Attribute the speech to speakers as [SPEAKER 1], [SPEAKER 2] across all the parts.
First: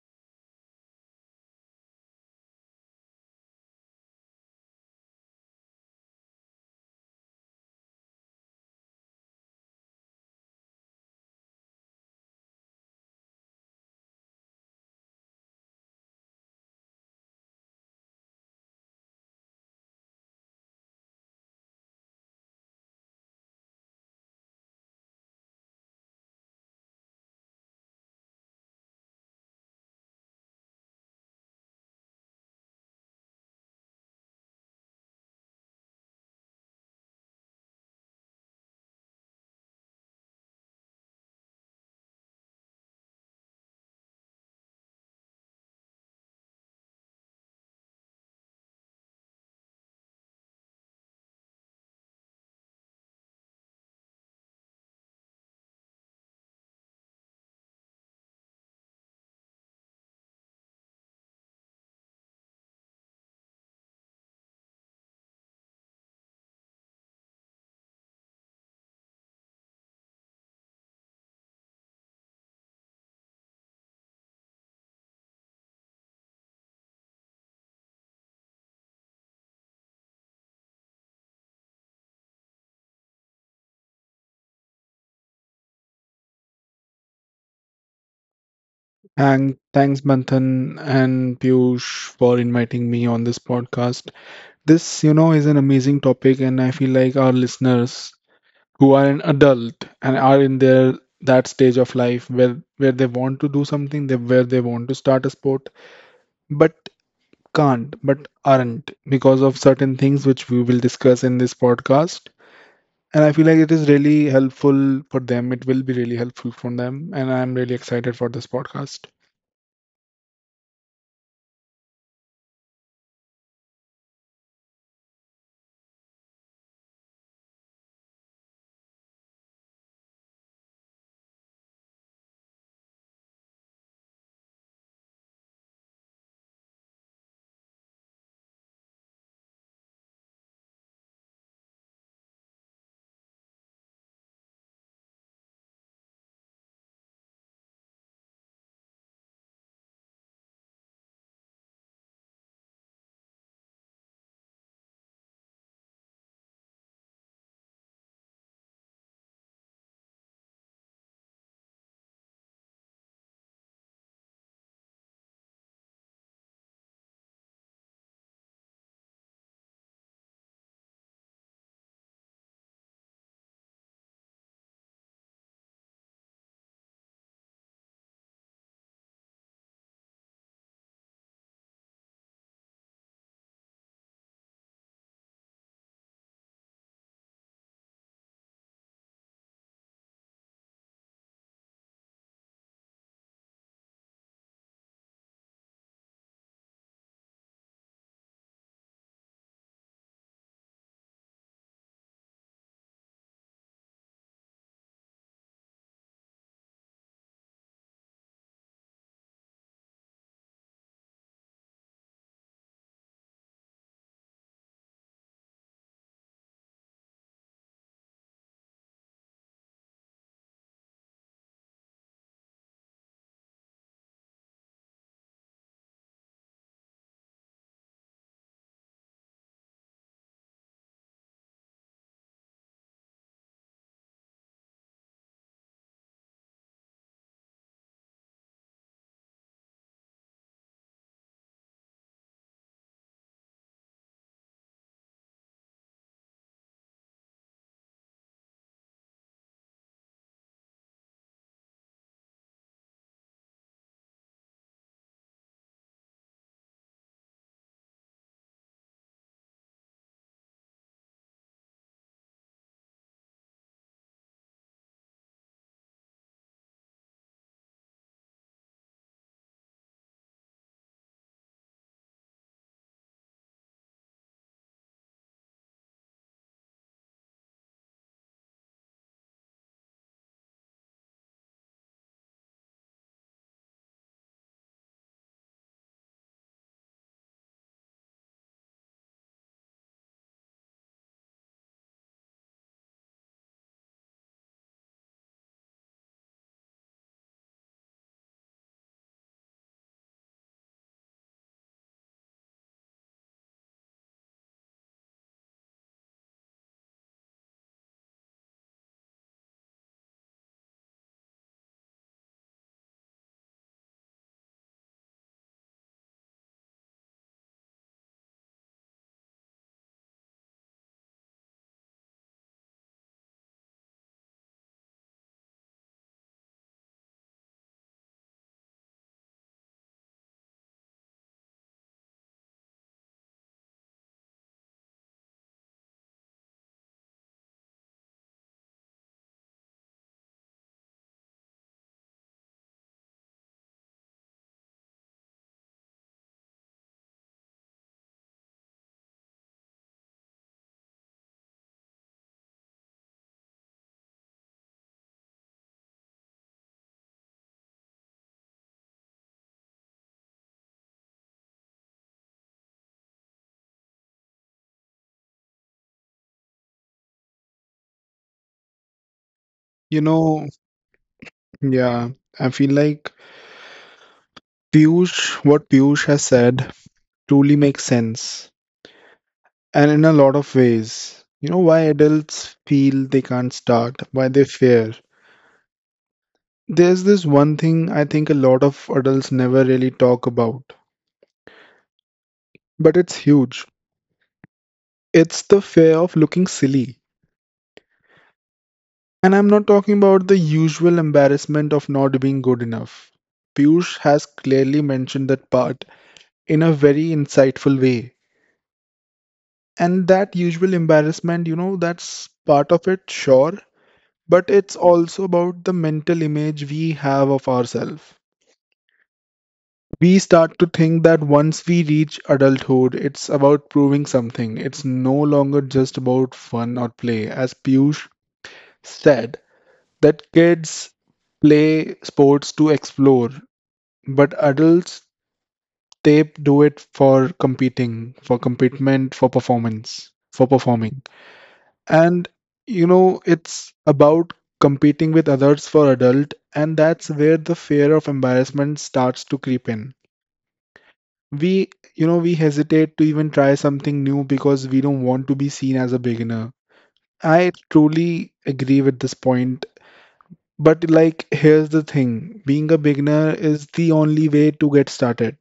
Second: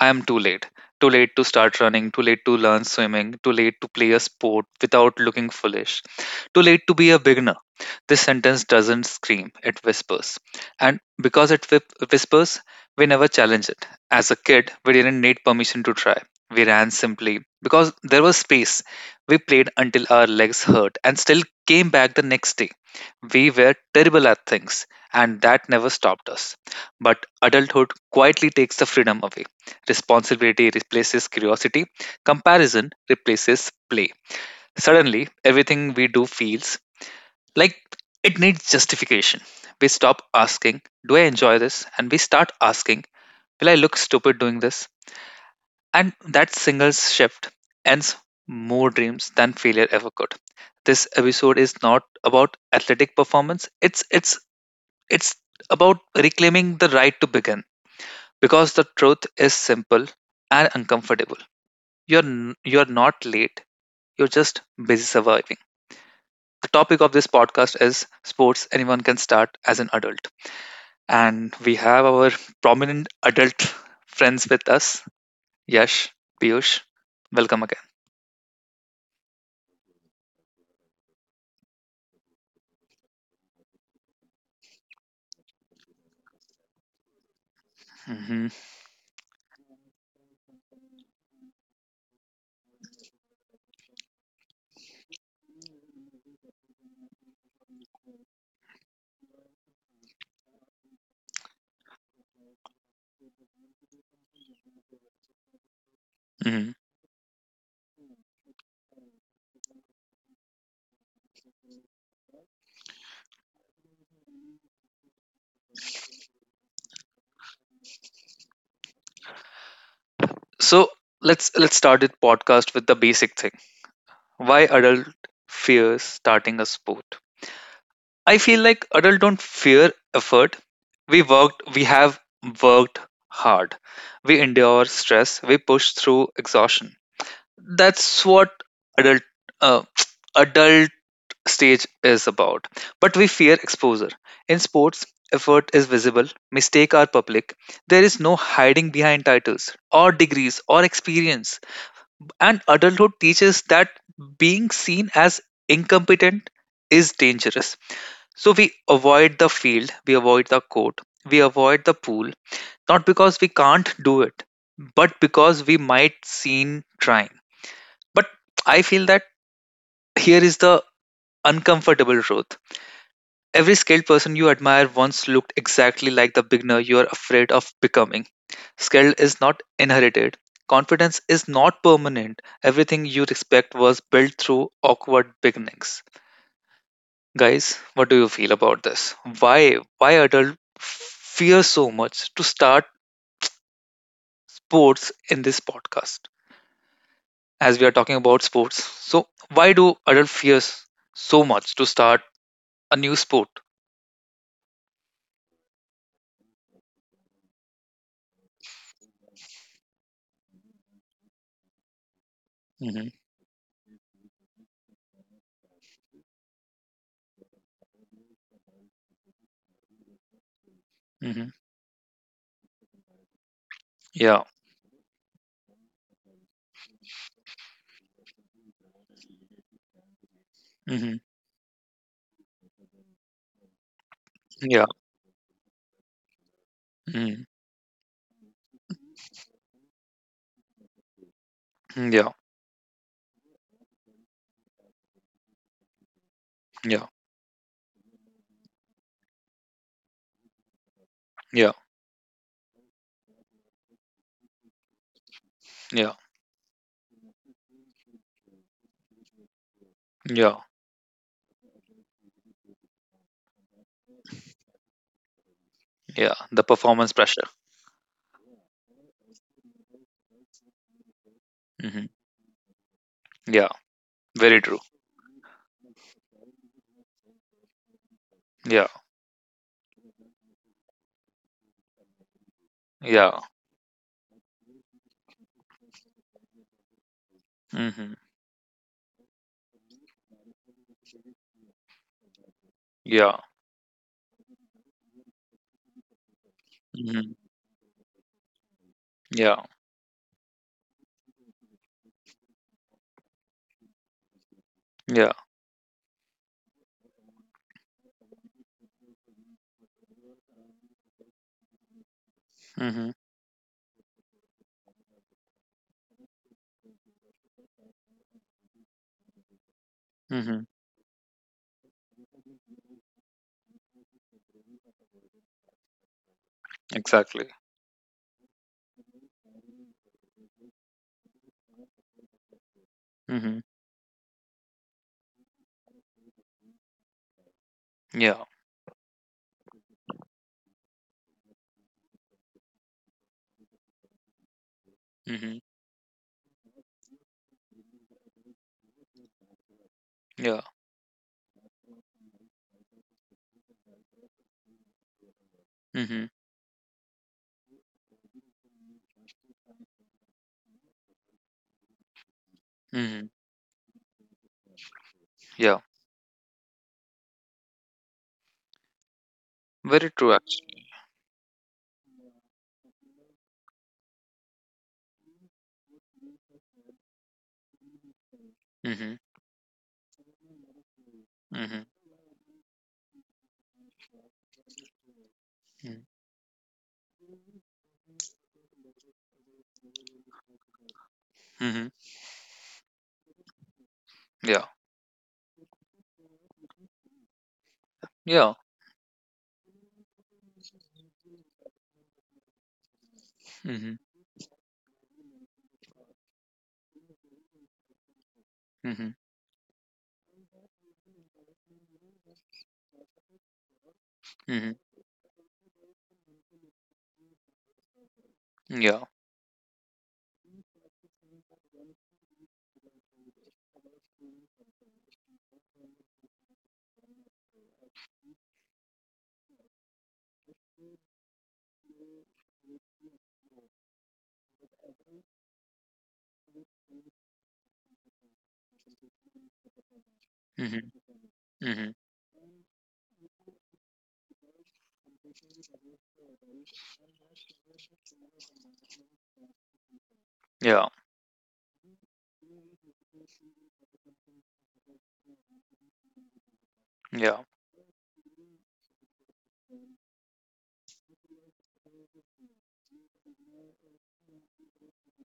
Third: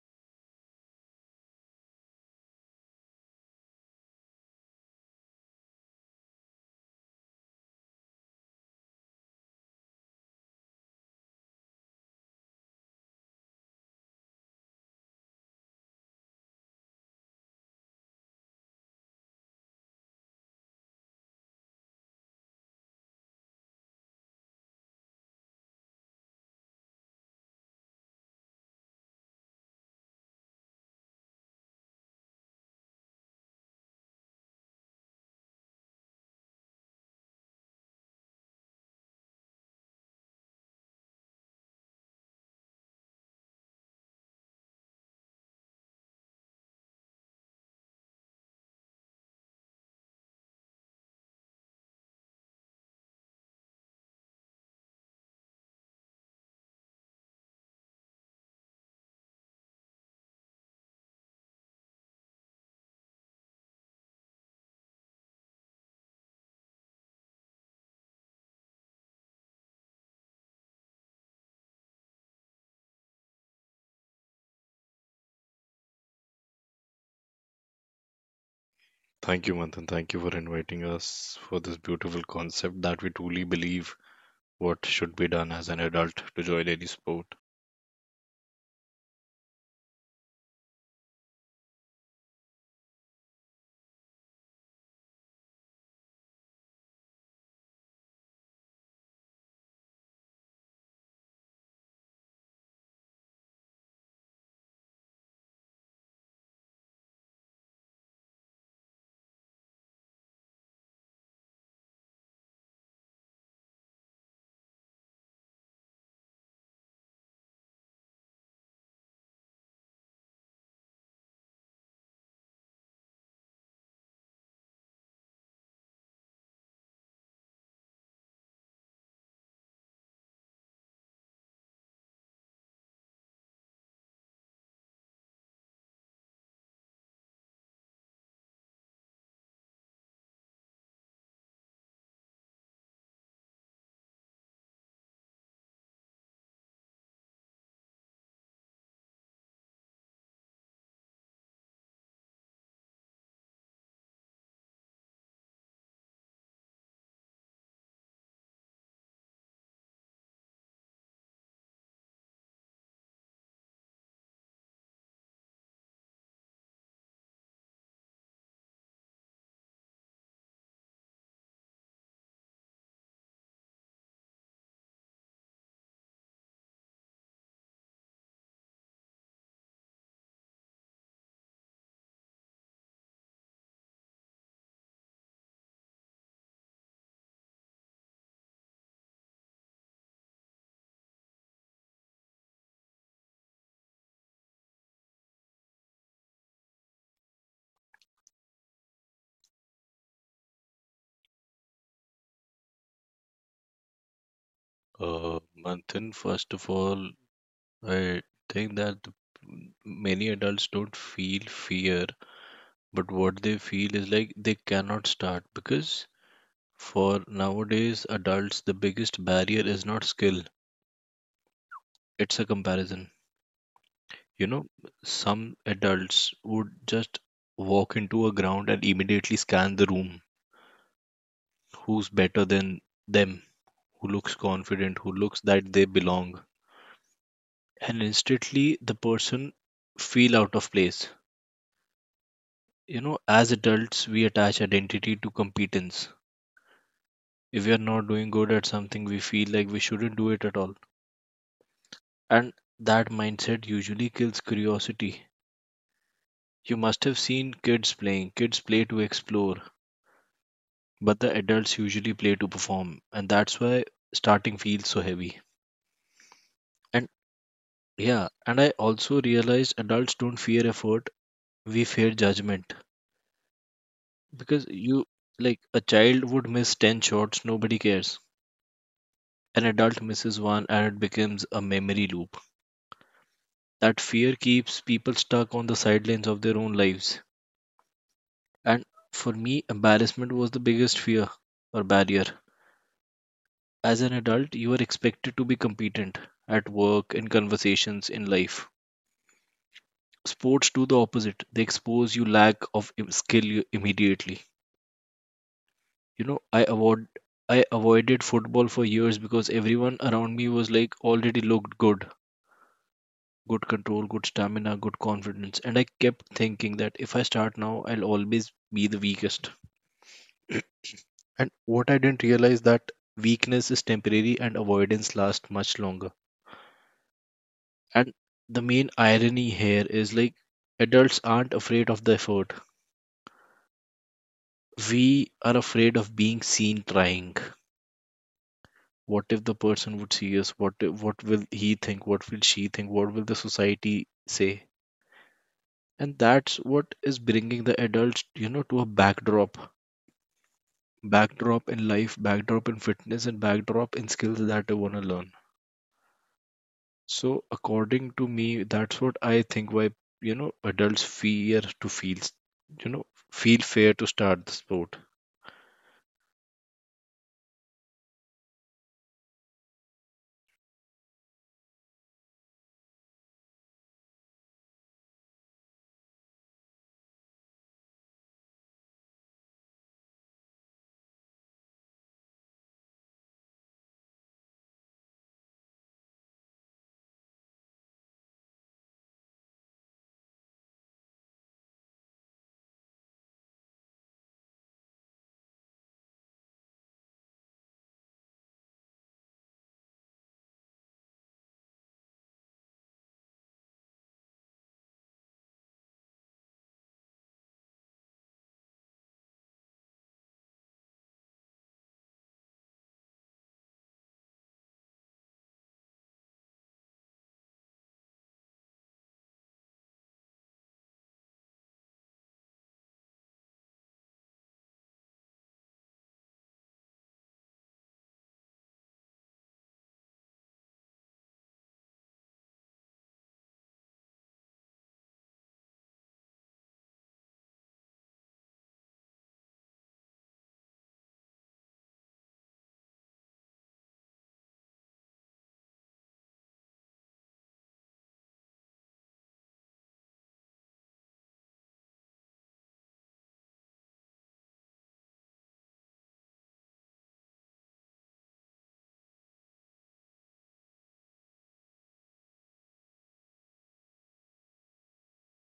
[SPEAKER 1] I am too late. Too late to start running, too late to learn swimming, too late to play a sport without looking foolish, too late to be a beginner. This sentence doesn't scream, it whispers. And because it whispers, we never challenge it. As a kid, we didn't need permission to try. We ran simply because there was space. We played until our legs hurt and still came back the next day. We were terrible at things, and that never stopped us. But adulthood quietly takes the freedom away. Responsibility replaces curiosity, comparison replaces play. Suddenly, everything we do feels like it needs justification. We stop asking, do I enjoy this? And we start asking, will I look stupid doing this? And that single shift ends more dreams than failure ever could. This episode is not about athletic performance, it's about reclaiming the right to begin, because the truth is simple and uncomfortable. You're not late. You're just busy surviving. The topic of this podcast is sports anyone can start as an adult. And we have our prominent adult friends with us. Yash, Piyush, welcome again.
[SPEAKER 2] Thank you, Manthan. Thank you for inviting us for this beautiful concept that we truly believe what should be done as an adult to join any sport.
[SPEAKER 1] Hmm.
[SPEAKER 3] And thanks, Manthan and Piyush, for inviting me on this podcast. This is an amazing topic, and I feel like our listeners who are an adult and are in their that stage of life where they want to do something, where they want to start a sport,
[SPEAKER 1] Hmm.
[SPEAKER 3] but can't, but aren't because of certain things which we will discuss in this podcast. And I feel like it is really helpful for them. It will be really helpful for them, and I'm really excited for this podcast.
[SPEAKER 1] So let's start this podcast with the basic thing. Why adult fears starting a sport? I feel like adults don't fear effort. We worked, we have worked hard. We endure stress. We push through exhaustion. That's what adult uh, adult stage is about. But we fear exposure. In sports, effort is visible. Mistakes are public. There is no hiding behind titles or degrees or experience. And adulthood teaches that being seen as incompetent is dangerous, so we avoid the field, we avoid the court, we avoid the pool, not because we can't do it, but because we might seem trying. But I feel that here is the uncomfortable truth. Every skilled person you admire once looked exactly like the beginner you are afraid of becoming. Skill is not inherited. Confidence is not permanent. Everything you respect was built through awkward beginnings. Guys, what do you feel about this? Why adults fear so much to start sports in this podcast? As we are talking about sports, so why do adults fear so much to start a new sport?
[SPEAKER 2] Uh, Manthan, first of all, I think that many adults don't feel fear, but
[SPEAKER 1] Hmm.
[SPEAKER 2] what they feel is like they cannot start because for nowadays adults, the biggest barrier is not skill,
[SPEAKER 1] Hmm.
[SPEAKER 2] it's a comparison.
[SPEAKER 1] Yeah.
[SPEAKER 2] You know, some adults would just walk into a ground and immediately scan the room
[SPEAKER 1] Hmm.
[SPEAKER 2] who's better than them, who looks
[SPEAKER 1] Yeah.
[SPEAKER 2] confident, who looks that they belong.
[SPEAKER 1] Mm.
[SPEAKER 2] And instantly the person feel out of place.
[SPEAKER 1] Yeah.
[SPEAKER 2] You know, as adults, we attach identity to competence.
[SPEAKER 1] Yeah.
[SPEAKER 2] If we are not doing good at something, we feel like we shouldn't do it at all.
[SPEAKER 1] Yeah.
[SPEAKER 2] And that mindset usually kills curiosity.
[SPEAKER 1] Yeah.
[SPEAKER 2] You must have seen kids playing. Kids play to explore,
[SPEAKER 1] Yeah.
[SPEAKER 2] but the adults usually play to perform. And that's why starting feels so heavy.
[SPEAKER 1] Yeah. The
[SPEAKER 2] And
[SPEAKER 1] performance pressure.
[SPEAKER 2] yeah, and I also realized adults don't fear effort, we
[SPEAKER 1] Hmm.
[SPEAKER 2] fear judgment.
[SPEAKER 1] Yeah. Very
[SPEAKER 2] Because,
[SPEAKER 1] true.
[SPEAKER 2] you like, a child would miss 10 shots, nobody cares.
[SPEAKER 1] Yeah.
[SPEAKER 2] An adult misses one and it becomes a memory loop.
[SPEAKER 1] Yeah.
[SPEAKER 2] That fear keeps people stuck on the sidelines of their own lives.
[SPEAKER 1] Hmm.
[SPEAKER 2] And for me, embarrassment was the biggest fear or barrier.
[SPEAKER 1] Yeah.
[SPEAKER 2] As an adult, you are expected to be competent at work, in
[SPEAKER 1] Hmm.
[SPEAKER 2] conversations, in life.
[SPEAKER 1] Yeah.
[SPEAKER 2] Sports do the opposite, they expose you lack of skill immediately.
[SPEAKER 1] Yeah.
[SPEAKER 2] You know, I avoided football for years because everyone around me was like already looked good,
[SPEAKER 1] Hmm.
[SPEAKER 2] good control, good stamina, good confidence, and I kept thinking that if I start now I'll always be the weakest.
[SPEAKER 1] Hmm.
[SPEAKER 2] And what I didn't realize that weakness is temporary and avoidance lasts much longer.
[SPEAKER 1] Exactly.
[SPEAKER 2] And the main irony here is like adults aren't afraid of the effort,
[SPEAKER 1] Hmm.
[SPEAKER 2] we are afraid of being seen trying.
[SPEAKER 1] Yeah.
[SPEAKER 2] What if the person would see us? What what will he think, what will she think, what will the society say?
[SPEAKER 1] Mhm.
[SPEAKER 2] And that's what is bringing the adults, you know, to a backdrop.
[SPEAKER 1] Yeah.
[SPEAKER 2] Backdrop in life, backdrop in fitness, and backdrop in skills that they want to learn.
[SPEAKER 1] Mhm.
[SPEAKER 2] So, according to me, that's what I think why, you know, adults fear to feel s- you know
[SPEAKER 1] Mhm.
[SPEAKER 2] feel fear to start the sport.
[SPEAKER 1] Yeah.
[SPEAKER 3] You
[SPEAKER 1] Very true,
[SPEAKER 3] know,
[SPEAKER 1] actually.
[SPEAKER 3] Yeah, I feel like what Piyush has said truly makes sense.
[SPEAKER 1] Mhm.
[SPEAKER 3] And in a lot of ways, why
[SPEAKER 1] Mhm.
[SPEAKER 3] adults feel they can't start, why they fear.
[SPEAKER 1] Mhm.
[SPEAKER 3] There's this one thing I think a lot of adults never really talk about,
[SPEAKER 1] Mhm.
[SPEAKER 3] but it's huge.
[SPEAKER 1] Yeah.
[SPEAKER 3] It's the fear of looking silly.
[SPEAKER 1] Yeah.
[SPEAKER 3] And I'm not talking about the usual embarrassment of not being good enough. Piyush
[SPEAKER 1] Mhm.
[SPEAKER 3] has clearly mentioned that part in a very insightful way.
[SPEAKER 1] Mhm.
[SPEAKER 3] And that usual embarrassment, that's part of it, sure, but it's
[SPEAKER 1] Mhm.
[SPEAKER 3] also about the mental image we have of ourselves.
[SPEAKER 1] Yeah.
[SPEAKER 3] We start to think that once we reach adulthood, it's about proving something. It's no longer just about fun or play, as Piyush said. That kids play sports to explore, but adults, they do it for competing, for commitment, for performance, for
[SPEAKER 1] Mhm.
[SPEAKER 3] performing.
[SPEAKER 1] Mhm.
[SPEAKER 3] And it's about competing with others for adult, and that's where the fear of embarrassment starts to creep in.
[SPEAKER 1] Yeah.
[SPEAKER 3] We you know we hesitate to even try something new because we don't want to be seen as a beginner.
[SPEAKER 1] Yeah.
[SPEAKER 3] I truly agree with this point. But like, here's the thing: being a beginner is the only way to get started.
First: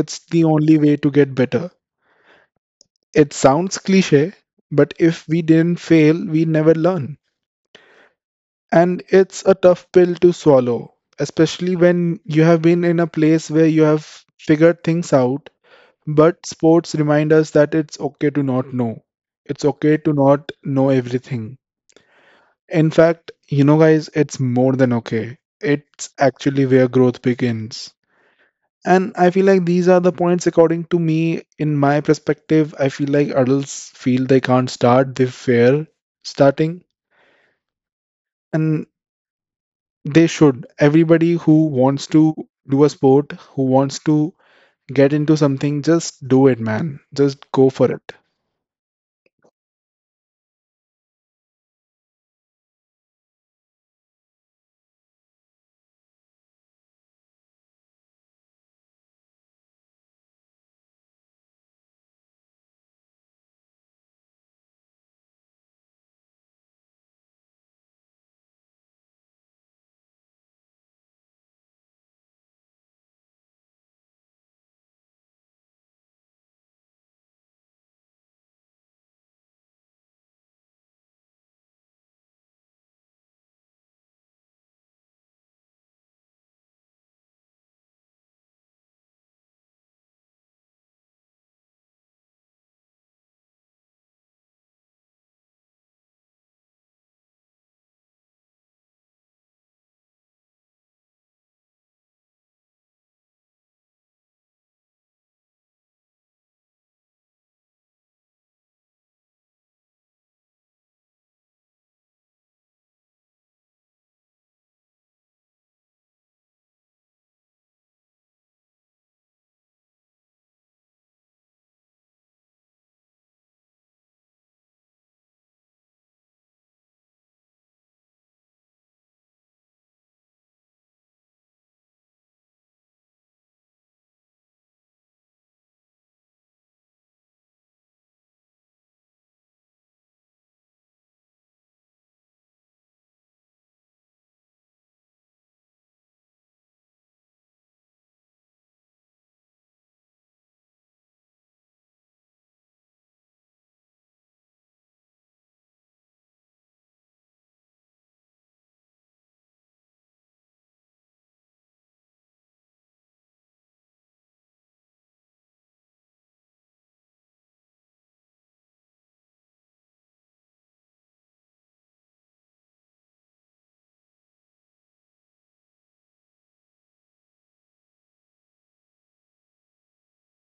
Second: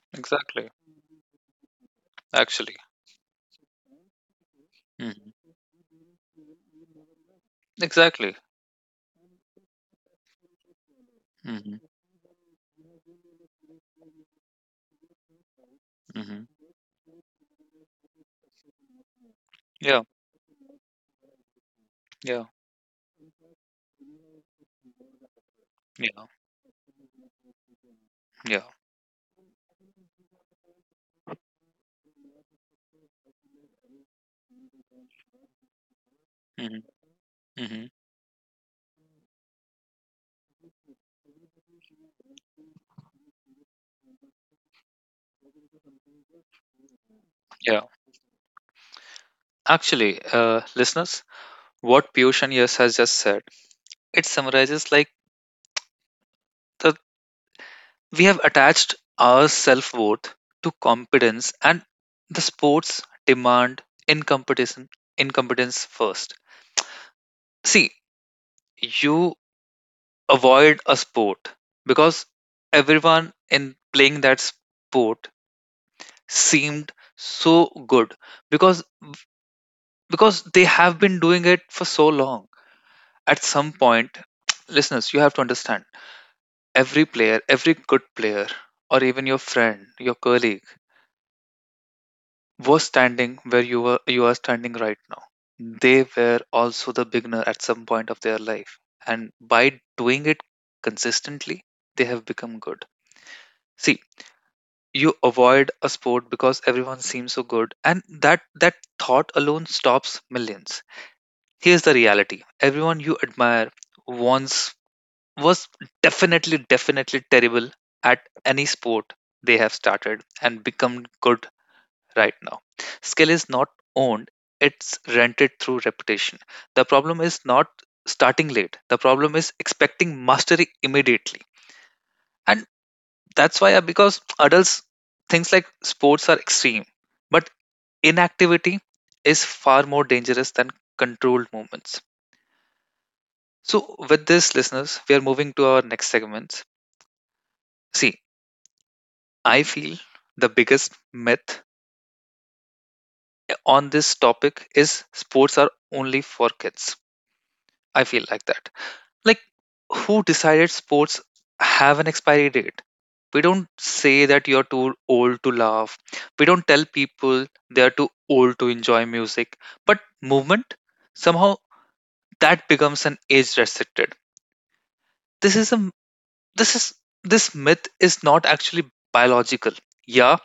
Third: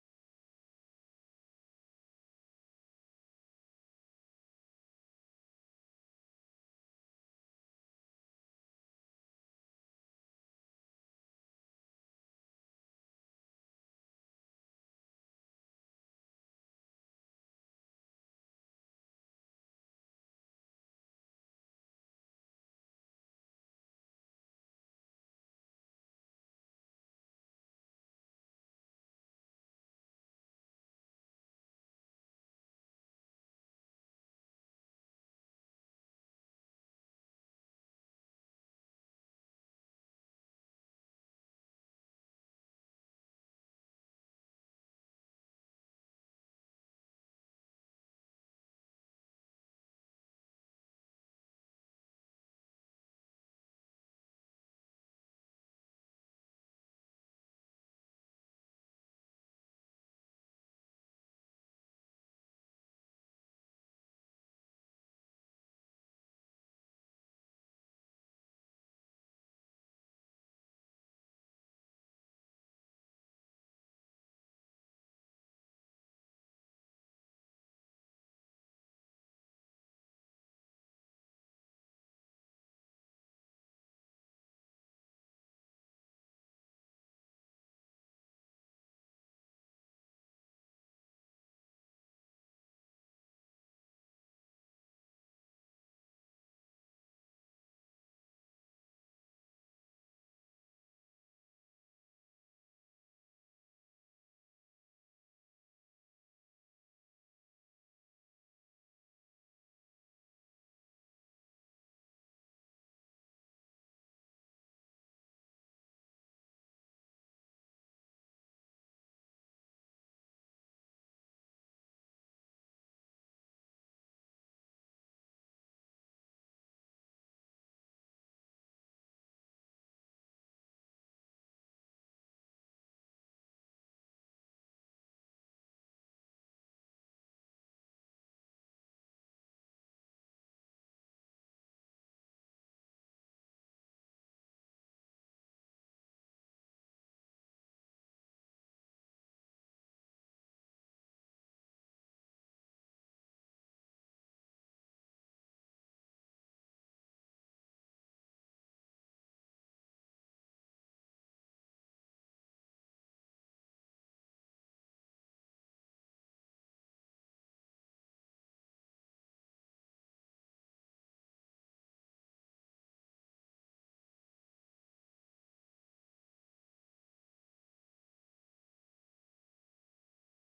[SPEAKER 3] It's the
[SPEAKER 1] Exactly.
[SPEAKER 3] only way to get better.
[SPEAKER 1] Actually.
[SPEAKER 3] It sounds cliche, but
[SPEAKER 1] Mhm.
[SPEAKER 3] if we didn't fail, we never learn.
[SPEAKER 1] Exactly.
[SPEAKER 3] And it's a tough pill to swallow, especially
[SPEAKER 1] Mhm.
[SPEAKER 3] when you have been in a place where you have figured things out. But
[SPEAKER 1] Mhm.
[SPEAKER 3] sports remind us that it's okay to not know. It's okay
[SPEAKER 1] Yeah.
[SPEAKER 3] to not know everything.
[SPEAKER 1] Yeah.
[SPEAKER 3] In fact, guys, it's more than okay. It's
[SPEAKER 1] Yeah.
[SPEAKER 3] actually where growth begins.
[SPEAKER 1] Yeah.
[SPEAKER 3] And I feel like these are the points, according to me, in my perspective. I feel like adults feel they can't start, they fear
[SPEAKER 1] Mhm.
[SPEAKER 3] starting.
[SPEAKER 1] Mhm.
[SPEAKER 3] And they should. Everybody who wants to do a sport, who wants to get into something, just do it, man. Just go
[SPEAKER 1] Yeah.
[SPEAKER 3] for it.
[SPEAKER 1] Actually, listeners, what Piyush and Yas has just said, it summarizes like the— we have attached our self worth to competence, and the sports demand incompetence, incompetence first. See, you avoid a sport because everyone in playing that sport seemed so good because because they have been doing it for so long. At some point, listeners, you have to understand every player, every good player, or even your friend, your colleague were standing where you were you are standing right now. They were also the beginner at some point of their life, and by doing it consistently they have become good. See, you avoid a sport because everyone seems so good, and that thought alone stops millions. Here's the reality: everyone you admire once was definitely definitely terrible at any sport. They have started and become good right now. Skill is not owned, it's rented through reputation. The problem is not starting late, the problem is expecting mastery immediately. And that's why, because adults, things like sports are extreme, but inactivity is far more dangerous than controlled movements. So, with this, listeners, we are moving to our next segments. See, I feel the biggest myth on this topic is sports are only for kids. I feel like that. Like, who decided sports have an expiry date? We don't say that you're too old to laugh. We don't tell people they're too old to enjoy music. But movement, somehow that becomes an age restricted. This is a this is this myth is not actually biological. Yeah,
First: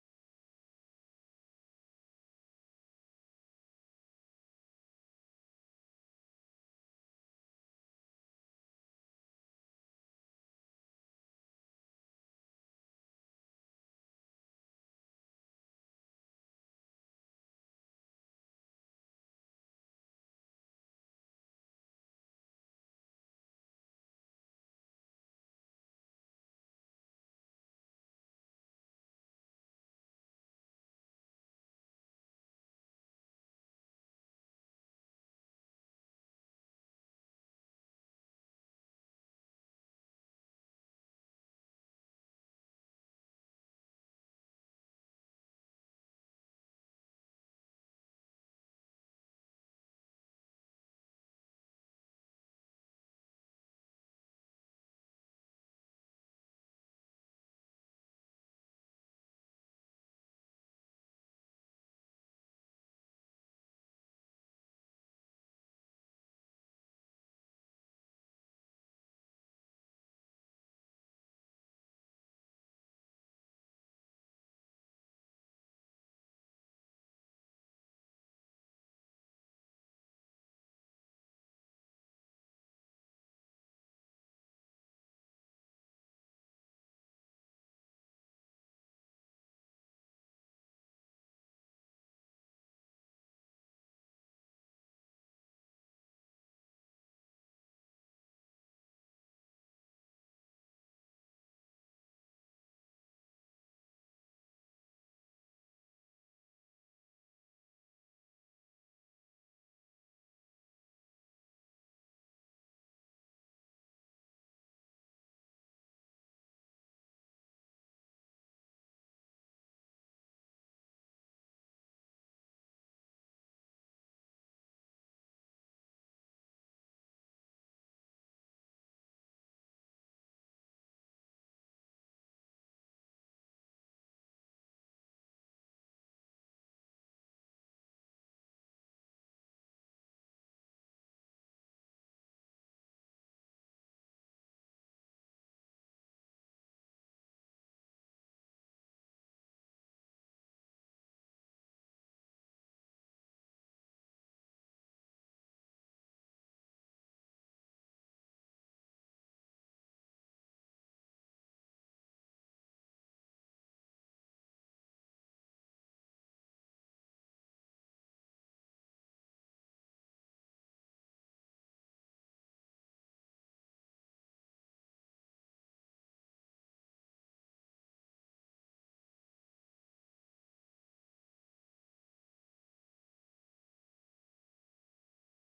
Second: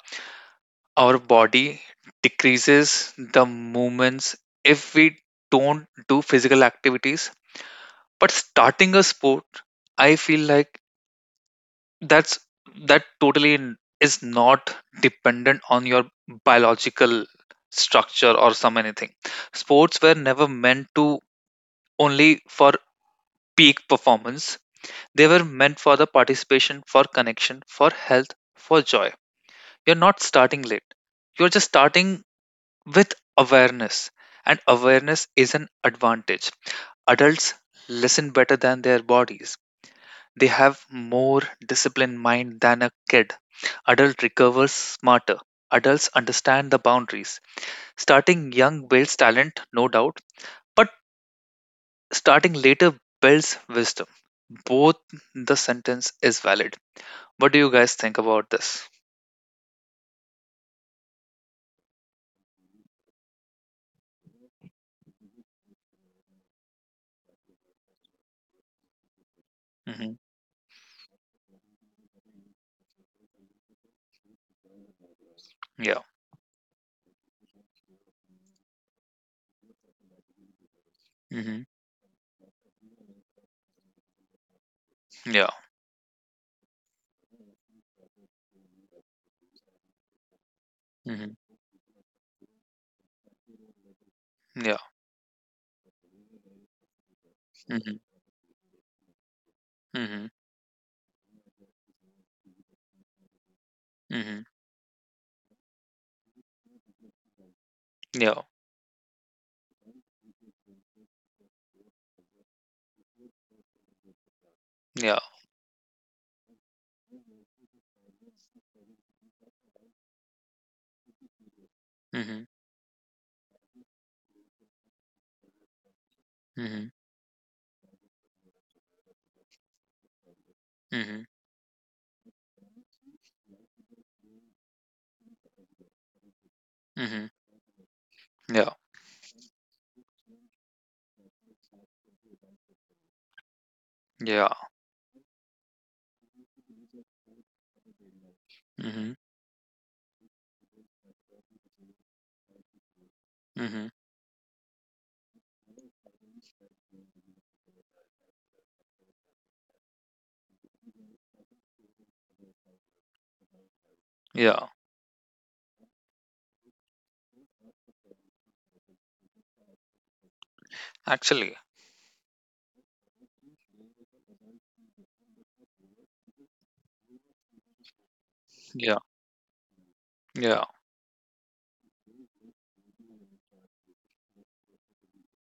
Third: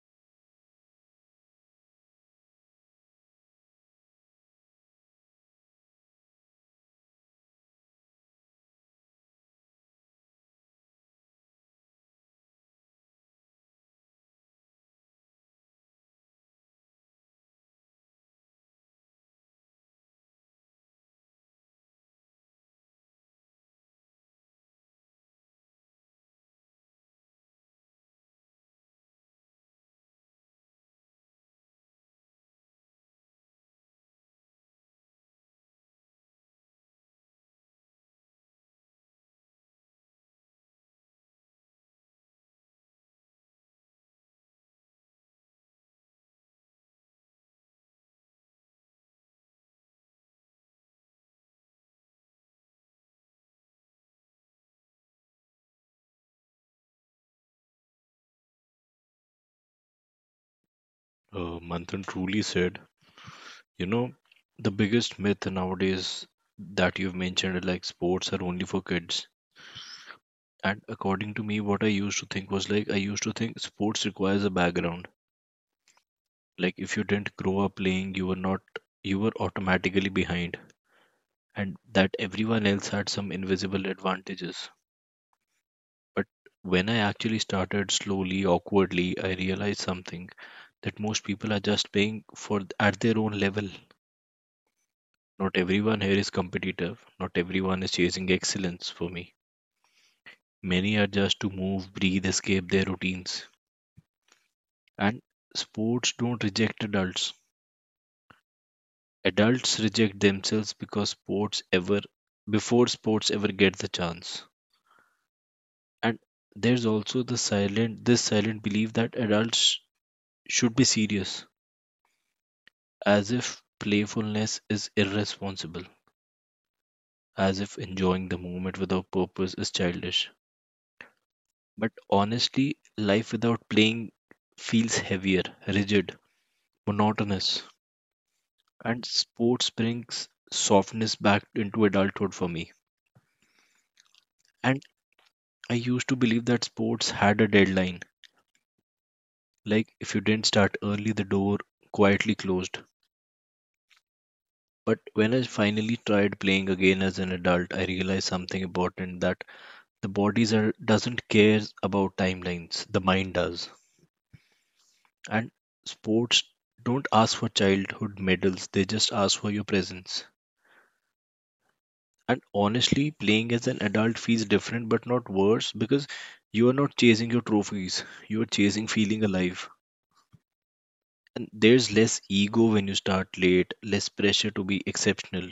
[SPEAKER 1] our body decreases the movements if we don't do physical activities. But starting a sport, I feel like that's that totally is not dependent on your biological structure or some anything. Sports were never meant to only for peak performance. They were meant for the participation, for connection, for health, for joy. You're not starting late, you're just starting with awareness, and awareness is an advantage. Adults listen better than their bodies. They have more disciplined mind than a kid. Adult recovers smarter. Adults understand the boundaries. Starting young builds talent, no doubt, but starting later builds wisdom. Both the sentence is valid. What do you guys think about this?
[SPEAKER 2] Manthan truly said, you know, the biggest myth nowadays that you've mentioned, like sports are only for kids.
[SPEAKER 1] Hmm.
[SPEAKER 2] And according to me, what I used to think was like I used to think sports requires a background.
[SPEAKER 1] Yeah.
[SPEAKER 2] Like if you didn't grow up playing you were not, you were automatically behind,
[SPEAKER 1] Hmm.
[SPEAKER 2] and that everyone else had some invisible advantages.
[SPEAKER 1] Yeah.
[SPEAKER 2] But when I actually started slowly, awkwardly, I realized something that most
[SPEAKER 1] Hmm.
[SPEAKER 2] people are just playing for at their own level.
[SPEAKER 1] Yeah.
[SPEAKER 2] Not everyone here is competitive, not everyone is
[SPEAKER 1] Hmm.
[SPEAKER 2] chasing excellence. For me,
[SPEAKER 1] Hmm.
[SPEAKER 2] many are just to move, breathe, escape their routines.
[SPEAKER 1] Hmm.
[SPEAKER 2] And sports don't reject adults.
[SPEAKER 1] Yeah.
[SPEAKER 2] Adults reject themselves because sports ever before sports ever get the chance.
[SPEAKER 1] Yeah.
[SPEAKER 2] And there's also the silent this silent belief that adults should be serious,
[SPEAKER 1] Hmm.
[SPEAKER 2] as if playfulness is irresponsible,
[SPEAKER 1] Hmm.
[SPEAKER 2] as if enjoying the moment without purpose is childish.
[SPEAKER 1] Hmm. Hmm.
[SPEAKER 2] But honestly, life without playing feels heavier, rigid, monotonous,
[SPEAKER 1] Yeah.
[SPEAKER 2] and sports brings softness back into adulthood for me.
[SPEAKER 1] Yeah.
[SPEAKER 2] And I used to believe that sports had a deadline.
[SPEAKER 1] Hmm.
[SPEAKER 2] Like, if you didn't start early, the door quietly closed.
[SPEAKER 1] Hmm.
[SPEAKER 2] But when I finally tried playing again as an adult, I realized something important, that the body doesn't care about timelines, the mind does.
[SPEAKER 1] Yeah.
[SPEAKER 2] And sports don't ask for childhood medals, they just ask for your presence.
[SPEAKER 1] Actually.
[SPEAKER 2] And honestly, playing as an adult feels different but not worse, because you are not chasing your trophies, you are chasing
[SPEAKER 1] Yeah.
[SPEAKER 2] feeling alive.
[SPEAKER 1] Yeah.
[SPEAKER 2] And there's less ego when you start late, less pressure to be exceptional,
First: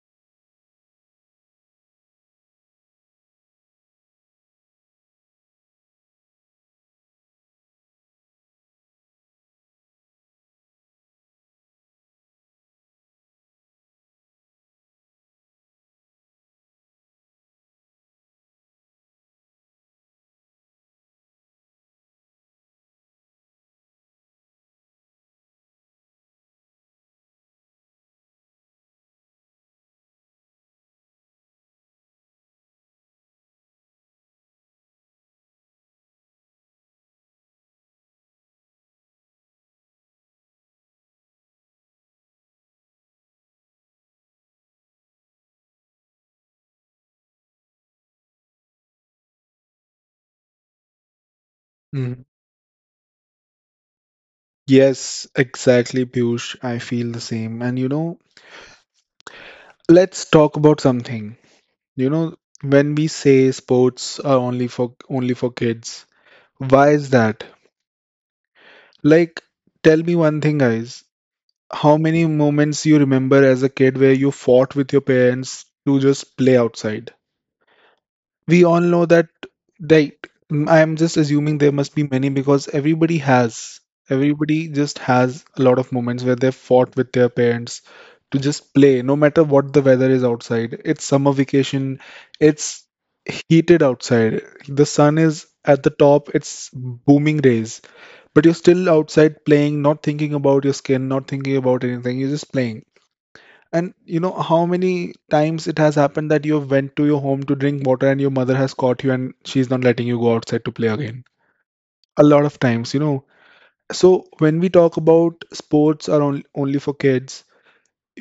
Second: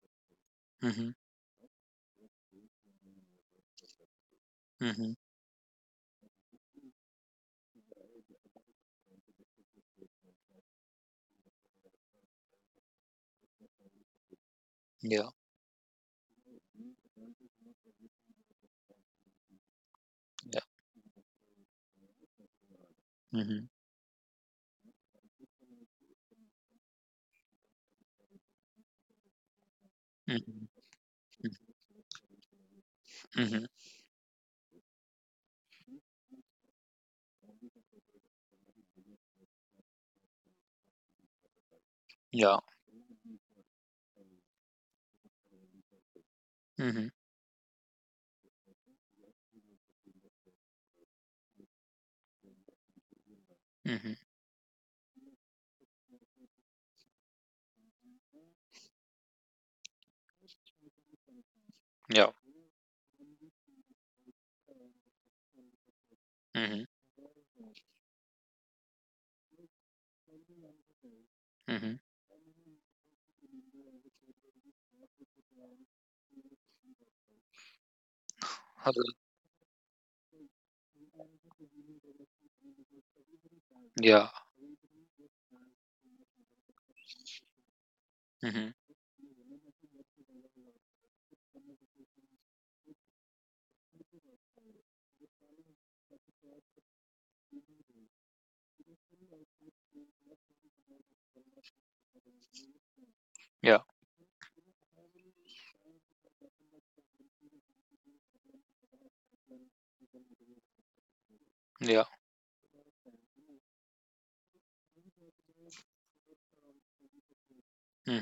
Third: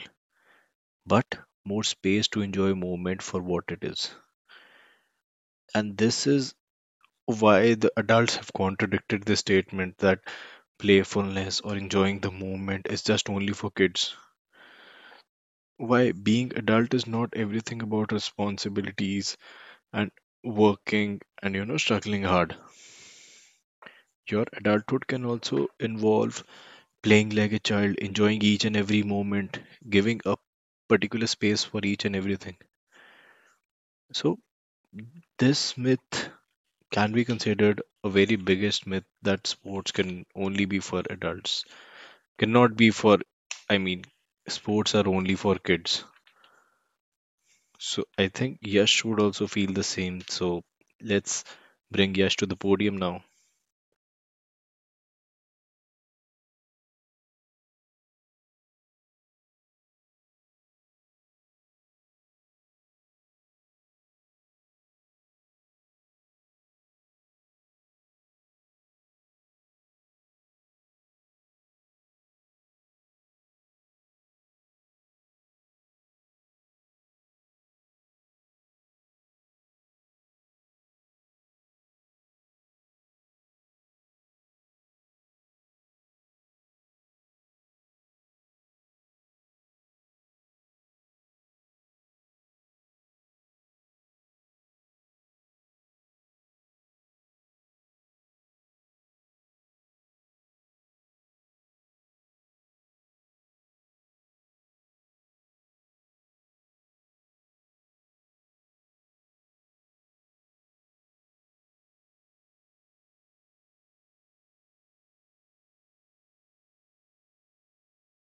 [SPEAKER 1] Hmm.
[SPEAKER 2] but more space to enjoy movement for what it is.
[SPEAKER 1] Hmm.
[SPEAKER 2] And this is why the adults have contradicted the statement that playfulness or enjoying the movement is just only for kids.
[SPEAKER 1] Yeah.
[SPEAKER 2] Why being adult is not everything about responsibilities and
[SPEAKER 1] Yeah.
[SPEAKER 2] working and, you know, struggling hard.
[SPEAKER 1] Hmm.
[SPEAKER 2] Your adulthood can also involve playing like a child, enjoying each and every moment, giving up particular space for each and everything.
[SPEAKER 1] Hmm.
[SPEAKER 2] So this myth can be considered a very biggest myth that sports can only be for adults,
[SPEAKER 1] Ja.
[SPEAKER 2] cannot be for, I mean, sports are only for kids.
[SPEAKER 1] Mhm.
[SPEAKER 2] So I think Yash would also feel the same, so let's bring
[SPEAKER 3] Mm.
[SPEAKER 2] Yash to the podium now.
[SPEAKER 1] Mhm.
[SPEAKER 3] Yes, exactly, Piyush. I feel the same. And let's talk about something. You
[SPEAKER 1] Ja.
[SPEAKER 3] know, when we say sports are only for kids,
[SPEAKER 1] Mhm.
[SPEAKER 3] why is that? Like, tell me one thing, guys. How
[SPEAKER 1] Mhm.
[SPEAKER 3] many moments you remember as a kid where you fought with your parents to just play outside? We all
[SPEAKER 1] Also.
[SPEAKER 3] know that they I am just assuming there must be many because everybody has.
[SPEAKER 1] Ja.
[SPEAKER 3] Everybody just has a lot of moments where they fought with their parents to
[SPEAKER 1] Mhm.
[SPEAKER 3] just play, no matter what the weather is outside. It's summer vacation, it's heated outside. The sun is at the top, it's booming rays, but you're still outside playing, not thinking about your skin, not thinking about anything. You're just playing.
[SPEAKER 1] Ja.
[SPEAKER 3] And you know how many times it has happened that you have went to your home to drink water and your mother has caught you, and she's not letting you go outside to play again.
[SPEAKER 1] Ja.
[SPEAKER 3] A lot of times. So when we talk about sports are only for kids,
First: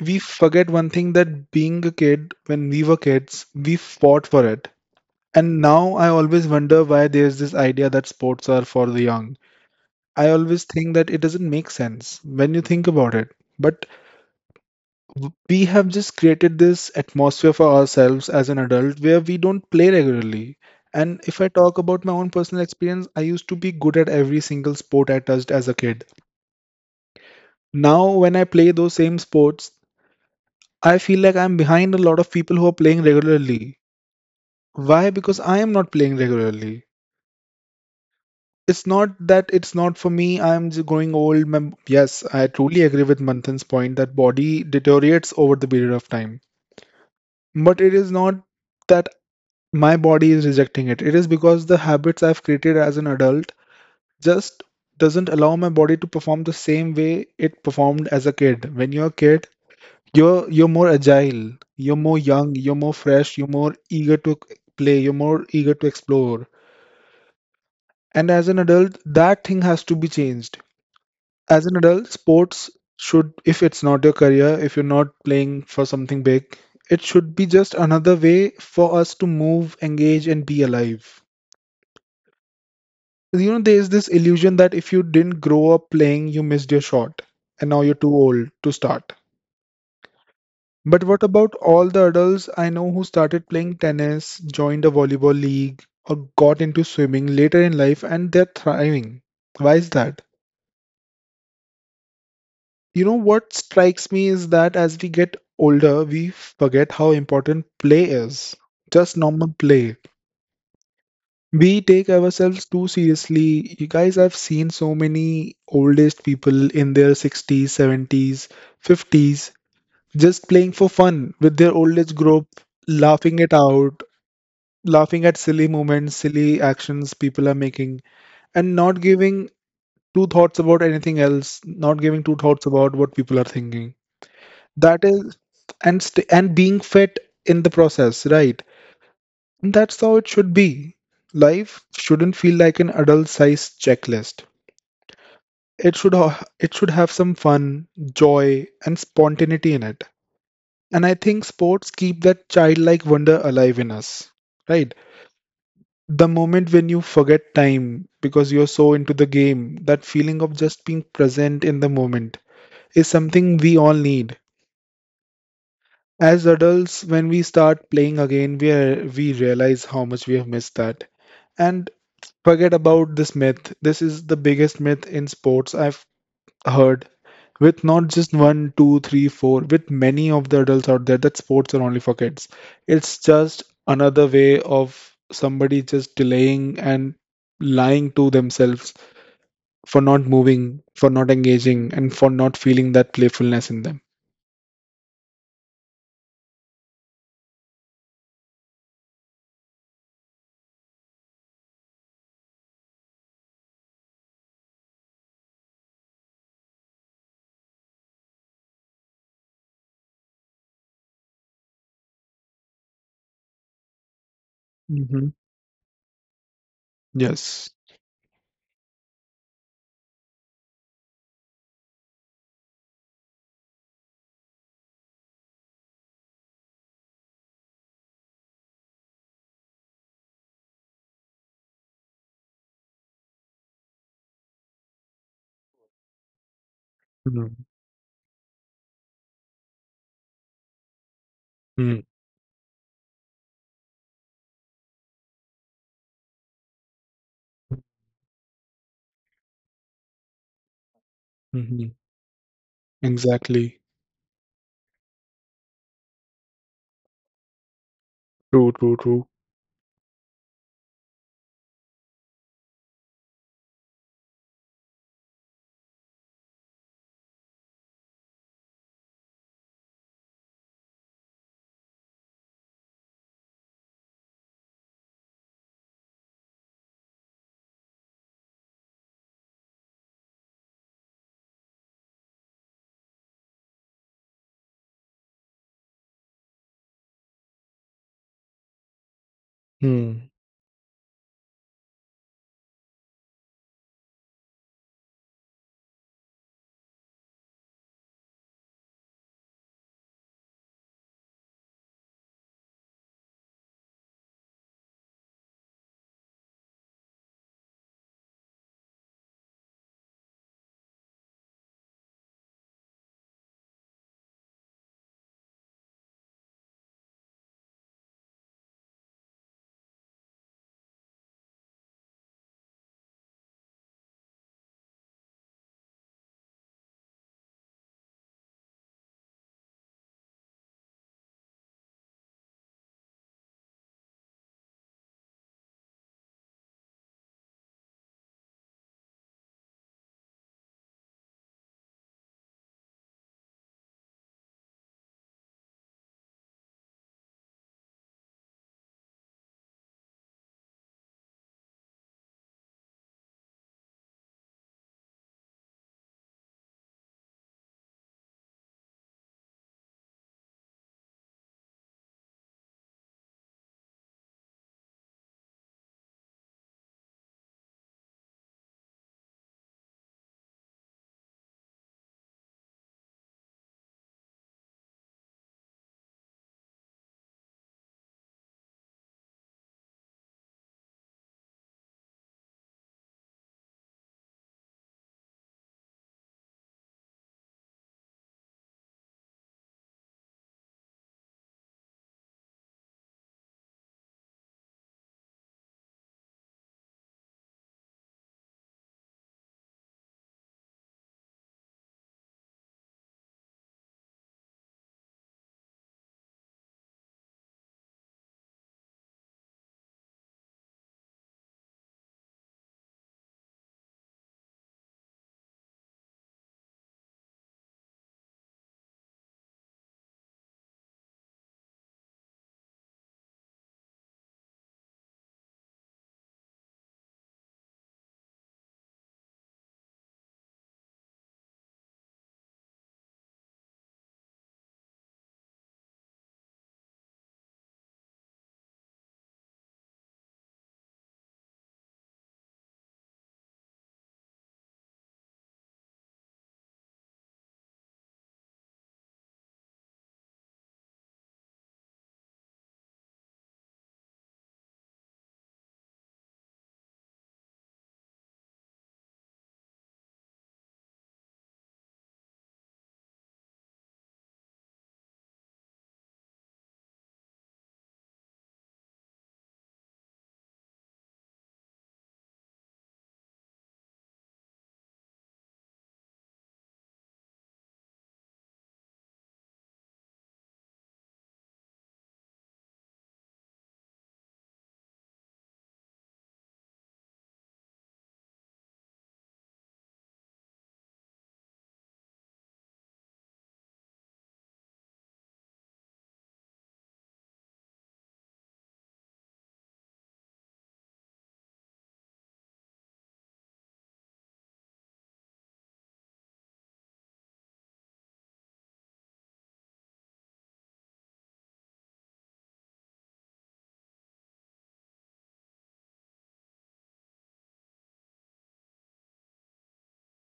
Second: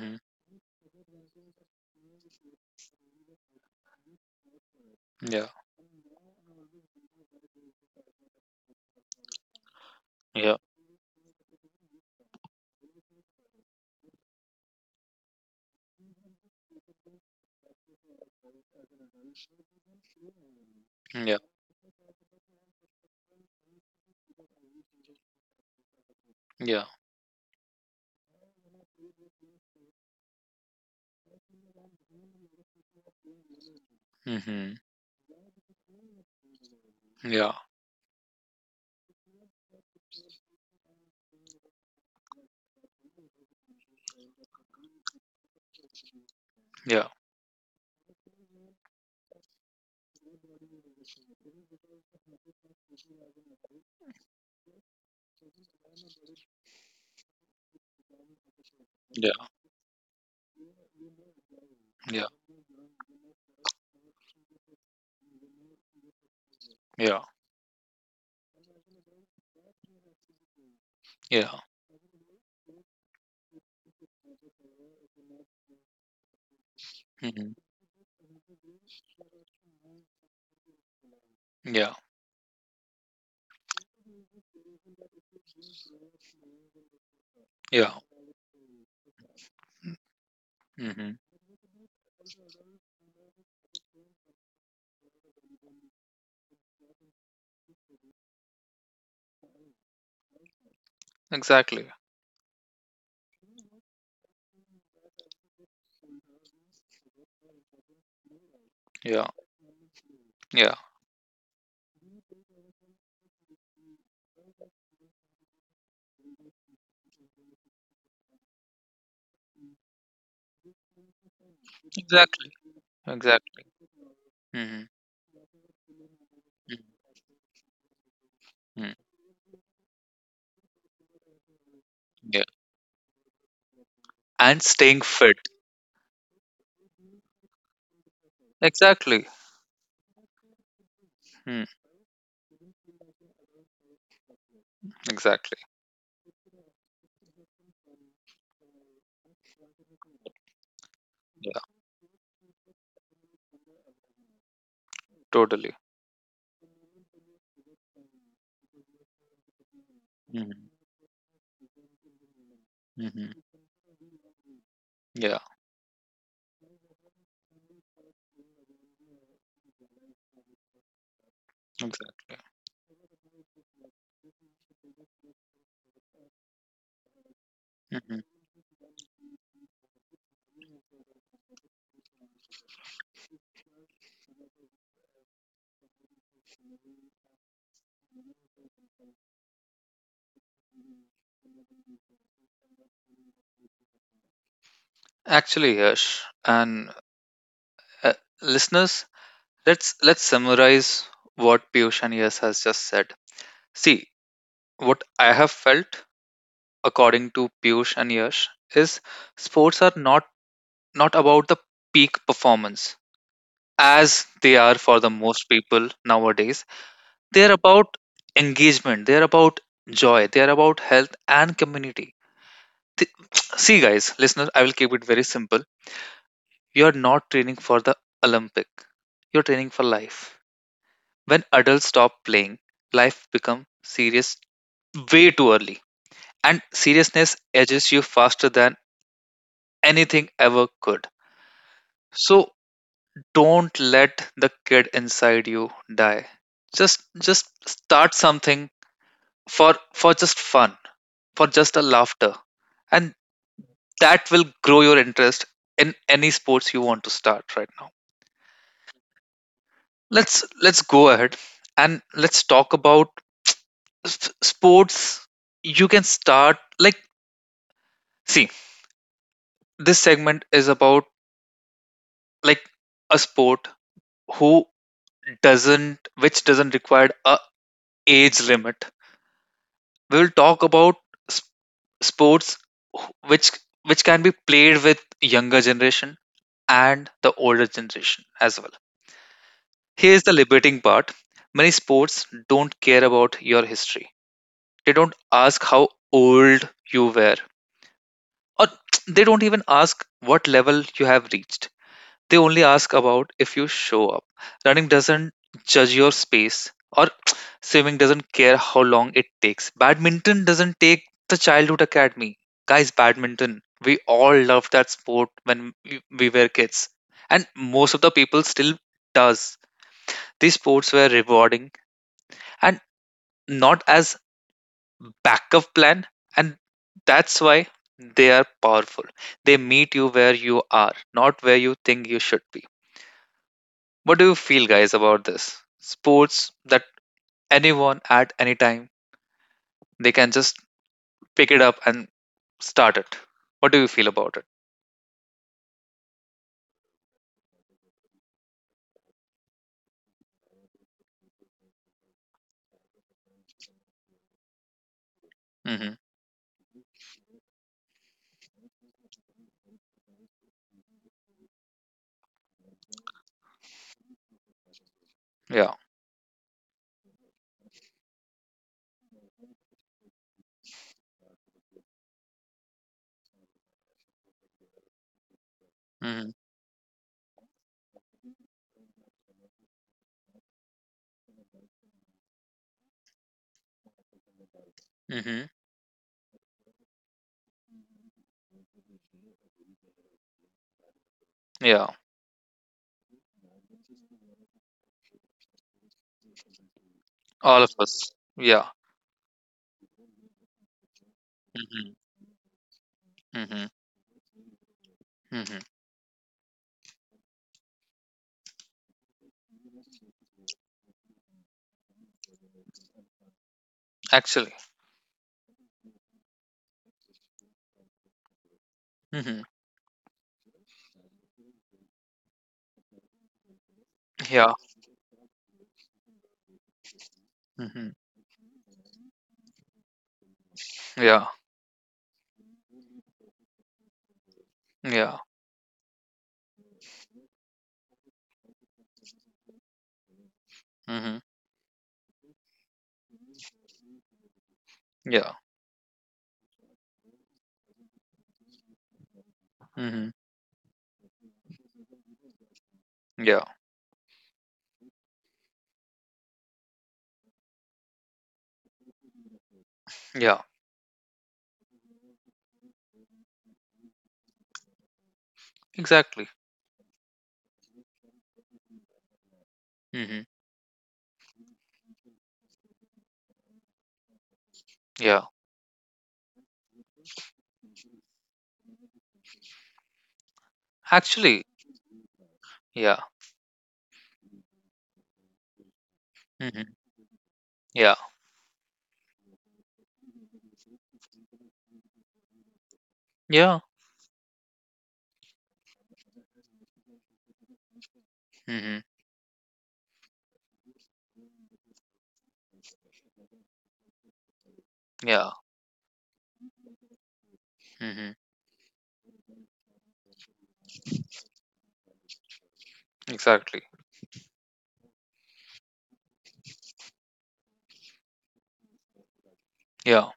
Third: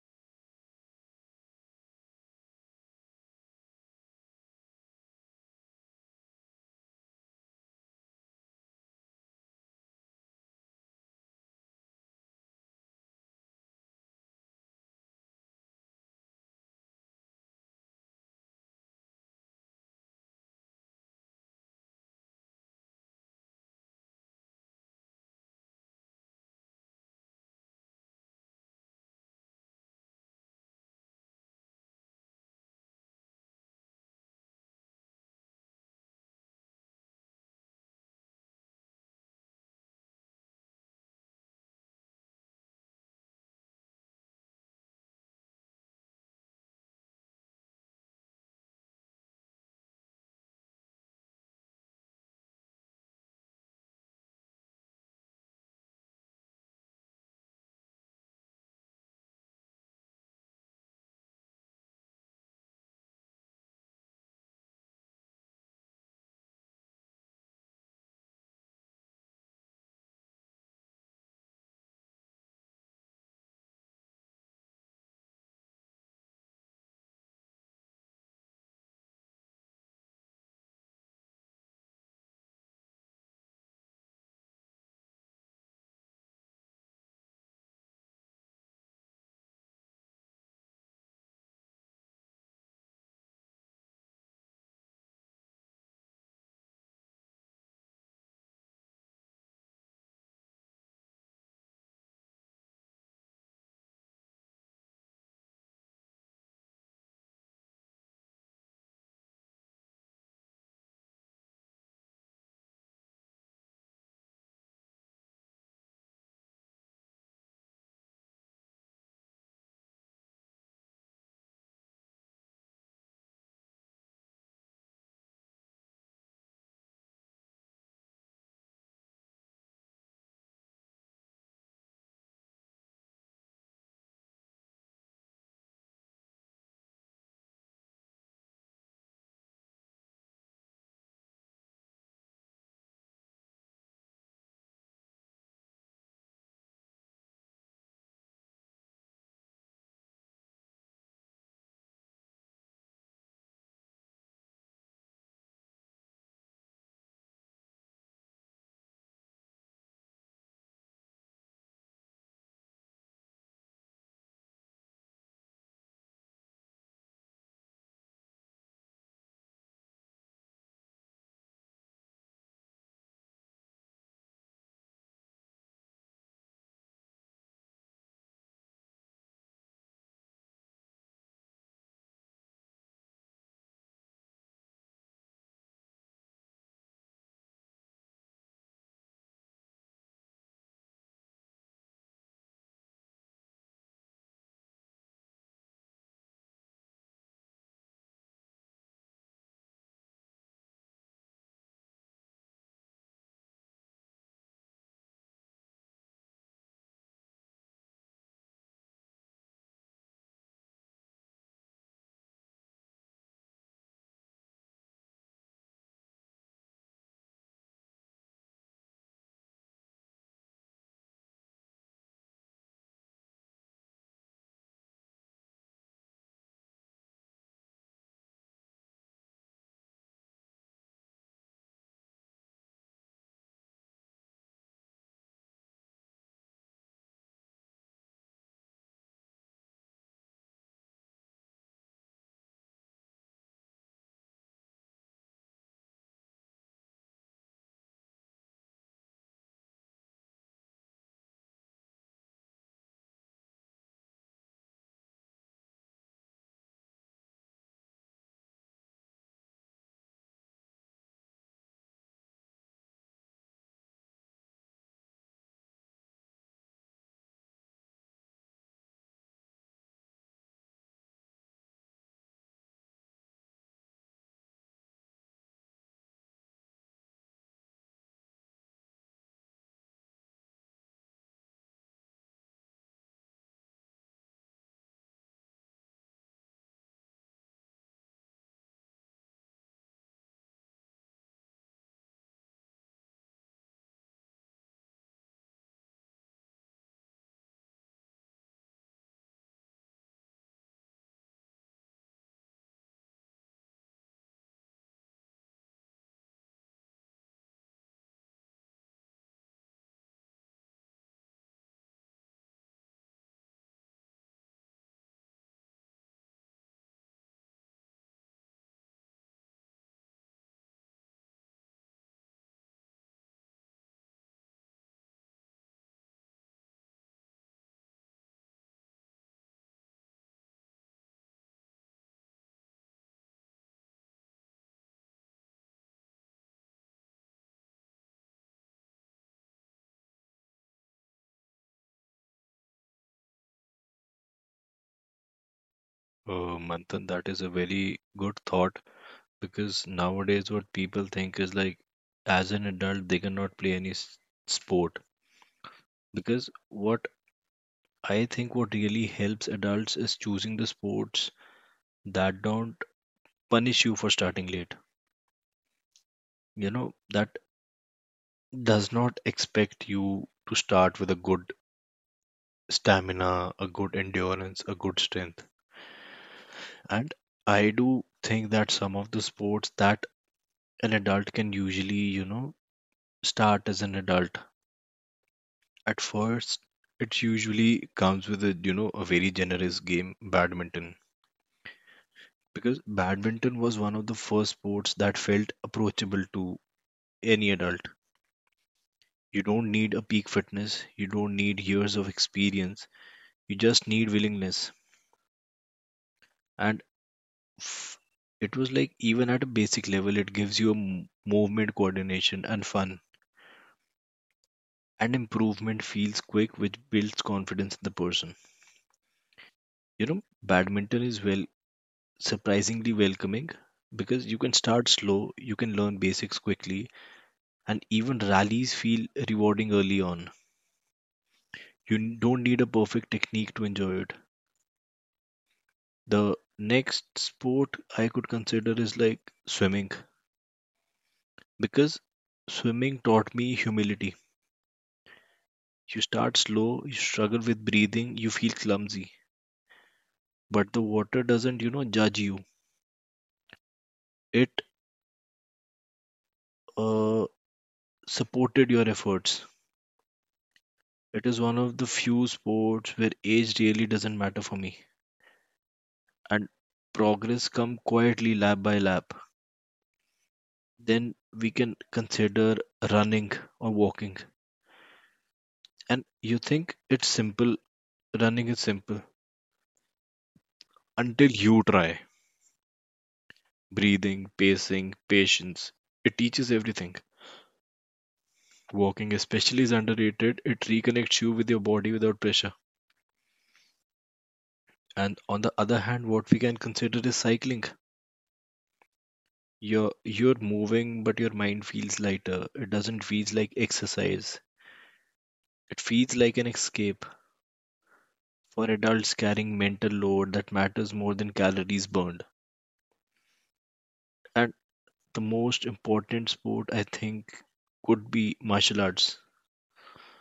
[SPEAKER 3] we forget one thing, that being a kid, when we were kids, we fought for it.
[SPEAKER 1] Ja.
[SPEAKER 3] And now I always wonder why there's this idea that sports are for the young. I
[SPEAKER 1] Ja.
[SPEAKER 3] always think that it doesn't make sense when you think about it. But we have just created this atmosphere for ourselves as an adult where we don't play regularly. And
[SPEAKER 1] Ja.
[SPEAKER 3] if I talk about my own personal experience, I used to be good at every single sport I touched as a kid.
[SPEAKER 1] Ja.
[SPEAKER 3] Now, when I play those same sports, I feel like I'm behind a lot of people who are playing regularly.
[SPEAKER 1] Mhm.
[SPEAKER 3] Why? Because I am not playing regularly.
[SPEAKER 1] Ja.
[SPEAKER 3] It's not that it's not for me. I'm just growing old. Yes, I truly agree with Manthan's point that body deteriorates over the period of time.
[SPEAKER 1] Ja.
[SPEAKER 3] But it is not that my body is rejecting it. It is because the habits I've created as an adult just doesn't allow my body to perform the same way it performed as a kid. When you're a
[SPEAKER 1] Ja.
[SPEAKER 3] kid, you're more agile, you're more
[SPEAKER 1] Ja.
[SPEAKER 3] young, you're more fresh, you're more eager to play, you're more eager to explore.
[SPEAKER 1] Yeah,
[SPEAKER 3] And as an adult, that thing has to be changed.
[SPEAKER 1] yeah.
[SPEAKER 3] As an adult, sports should, if it's not your career, if you're not playing for something big, it should be
[SPEAKER 1] Mhm.
[SPEAKER 3] just another way for us to move, engage, and be alive.
[SPEAKER 1] Yeah,
[SPEAKER 3] There's this illusion that if you didn't grow up playing, you missed your shot, and now you're
[SPEAKER 1] yeah.
[SPEAKER 3] too old to start. But
[SPEAKER 1] Mhm.
[SPEAKER 3] what about all the adults I know who started playing tennis, joined a volleyball league, or got into swimming later in life and they're thriving? Why is that?
[SPEAKER 1] Exactly.
[SPEAKER 3] What strikes me is that as we get older, we forget how important play is. Just
[SPEAKER 1] Yeah,
[SPEAKER 3] normal play.
[SPEAKER 1] yeah.
[SPEAKER 3] We take ourselves too seriously. You guys, I've seen so many oldest people in their 60s, 70s, 50s just playing for fun with their oldest group,
[SPEAKER 1] Exactly.
[SPEAKER 3] laughing it
[SPEAKER 1] Exactly.
[SPEAKER 3] out,
[SPEAKER 1] Mhm.
[SPEAKER 3] laughing at silly moments, silly actions people are making, and
[SPEAKER 1] Mhm.
[SPEAKER 3] not giving two thoughts about anything else, not giving two
[SPEAKER 1] Yeah.
[SPEAKER 3] thoughts about what people are thinking.
[SPEAKER 1] And staying
[SPEAKER 3] That is,
[SPEAKER 1] fit.
[SPEAKER 3] and st and being fit in the process, right?
[SPEAKER 1] Exactly.
[SPEAKER 3] And that's how it should be.
[SPEAKER 1] Mm.
[SPEAKER 3] Life shouldn't feel like an adult-sized checklist.
[SPEAKER 1] Exactly.
[SPEAKER 3] It should have some fun, joy, and spontaneity in it. And I think
[SPEAKER 1] Yeah.
[SPEAKER 3] sports keep that childlike wonder alive in us. Right?
[SPEAKER 1] Totally.
[SPEAKER 3] The moment when you forget time because you're so into the game, that feeling of
[SPEAKER 1] Mhm.
[SPEAKER 3] just being present in the moment is
[SPEAKER 1] Mhm.
[SPEAKER 3] something we all need.
[SPEAKER 1] Yeah,
[SPEAKER 3] As adults, when we start playing again, we realize how much we have missed that. And
[SPEAKER 1] exactly.
[SPEAKER 3] forget about this myth. This is the biggest myth in sports I've heard. With not
[SPEAKER 1] Mhm.
[SPEAKER 3] just one, two, three, four, with many of the adults out there, that sports are only for kids. It's just another way of somebody just delaying and lying to themselves for not moving, for not engaging, and for not feeling that playfulness in them.
[SPEAKER 1] Actually, Yash and uh, listeners, let's summarize what Piyush and Yash has just said. See, what I have felt according to Piyush and Yash is sports are not about the peak performance as they are for the
[SPEAKER 3] Hmm.
[SPEAKER 1] most people nowadays. They are
[SPEAKER 3] Yes.
[SPEAKER 1] about engagement. They are about joy. They are about health and community. Th- See, guys, listeners, I will keep it very simple. You're not training for the Olympic. You're training for life. When adults stop playing, life becomes serious way too early. And seriousness
[SPEAKER 3] Mm-hmm.
[SPEAKER 1] edges you faster than anything ever could.
[SPEAKER 3] Mm-hmm.
[SPEAKER 1] So don't let the kid inside you die. Just start something for just fun, for just a
[SPEAKER 3] Mm-hmm.
[SPEAKER 1] laughter. And
[SPEAKER 3] Exactly.
[SPEAKER 1] that will grow your interest in any sports you want to start right now.
[SPEAKER 3] True, true, true.
[SPEAKER 1] Let's go ahead and let's talk about sports you can start. Like, see, this segment is about like a sport who doesn't, which doesn't require a age limit. We will talk about s- sports wh- which which can be played with younger generation and the older generation as well. Here's
[SPEAKER 3] Hmm.
[SPEAKER 1] the liberating part: many sports don't care about your history. They don't ask how old you were, or they don't even ask what level you have reached. They only ask about if you show up. Running doesn't judge your space, or swimming doesn't care how long it takes. Badminton doesn't take the childhood academy. Guys, badminton. We all loved that sport when we were kids, and most of the people still does. These sports were rewarding and not as backup plan, and that's why they are powerful. They meet you where you are, not where you think you should be. What do you feel guys about this, sports that anyone at any time they can just pick it up and start it? What do you feel about it?
[SPEAKER 2] Manthan, that is a very good thought, because nowadays what people think is like as an adult they cannot play any sport.
[SPEAKER 1] Mm-hmm.
[SPEAKER 2] Because what I think, what really helps adults is choosing the sports that don't punish you for starting late,
[SPEAKER 1] Yeah.
[SPEAKER 2] you know, that does not expect you to start with a good stamina, a good endurance, a good strength.
[SPEAKER 1] mm-hmm.
[SPEAKER 2] And I do think that some of the sports that an adult can usually, you know, start as an adult
[SPEAKER 1] Mm-hmm.
[SPEAKER 2] at first, it usually comes with a, you know, a very generous game, badminton.
[SPEAKER 1] Yeah.
[SPEAKER 2] Because badminton was one of the first sports that felt approachable to any
[SPEAKER 1] All of
[SPEAKER 2] adult.
[SPEAKER 1] us. Yeah.
[SPEAKER 2] You don't need a peak fitness, you don't need
[SPEAKER 1] mm-hmm.
[SPEAKER 2] years of experience, you
[SPEAKER 1] Mm-hmm.
[SPEAKER 2] just need willingness.
[SPEAKER 1] Mm-hmm.
[SPEAKER 2] And f- it was like even at a basic level it gives you a movement, coordination and fun,
[SPEAKER 1] Actually.
[SPEAKER 2] and improvement feels quick, which builds confidence in the person.
[SPEAKER 1] Mm-hmm.
[SPEAKER 2] You know, badminton is, well, surprisingly welcoming, because you can
[SPEAKER 1] Yeah.
[SPEAKER 2] start slow, you can learn basics quickly, and
[SPEAKER 1] mm-hmm.
[SPEAKER 2] even rallies feel rewarding early on.
[SPEAKER 1] Yeah.
[SPEAKER 2] You don't need a perfect technique to enjoy it.
[SPEAKER 1] Yeah.
[SPEAKER 2] The next sport I could consider is like swimming.
[SPEAKER 1] mm-hmm.
[SPEAKER 2] Because swimming taught me humility.
[SPEAKER 1] Yeah.
[SPEAKER 2] You start slow, you struggle with breathing, you feel clumsy,
[SPEAKER 1] mm-hmm.
[SPEAKER 2] but the water doesn't, you know, judge you.
[SPEAKER 1] Yeah.
[SPEAKER 2] It uh, supported your efforts.
[SPEAKER 1] Yeah.
[SPEAKER 2] It is one of the few sports where age really doesn't matter for me,
[SPEAKER 1] Exactly.
[SPEAKER 2] and progress come quietly lap by lap.
[SPEAKER 1] Mhm.
[SPEAKER 2] Then we can consider running or walking.
[SPEAKER 1] Yeah.
[SPEAKER 2] And you think it's simple, running is simple until
[SPEAKER 1] Actually,
[SPEAKER 2] you try
[SPEAKER 1] yeah.
[SPEAKER 2] breathing, pacing, patience. It teaches
[SPEAKER 1] Mhm.
[SPEAKER 2] everything.
[SPEAKER 1] Yeah.
[SPEAKER 2] Walking especially is underrated. It reconnects you with your body without pressure.
[SPEAKER 1] Yeah.
[SPEAKER 2] And on the other hand, what we can consider is cycling.
[SPEAKER 1] Mhm.
[SPEAKER 2] You're moving, but your mind feels lighter. It doesn't feel like exercise.
[SPEAKER 1] Yeah.
[SPEAKER 2] It feels like an escape
[SPEAKER 1] Mhm.
[SPEAKER 2] for adults carrying mental load that matters more than calories burned.
[SPEAKER 1] Exactly.
[SPEAKER 2] And the most important sport I think could be martial arts.
[SPEAKER 1] Yeah.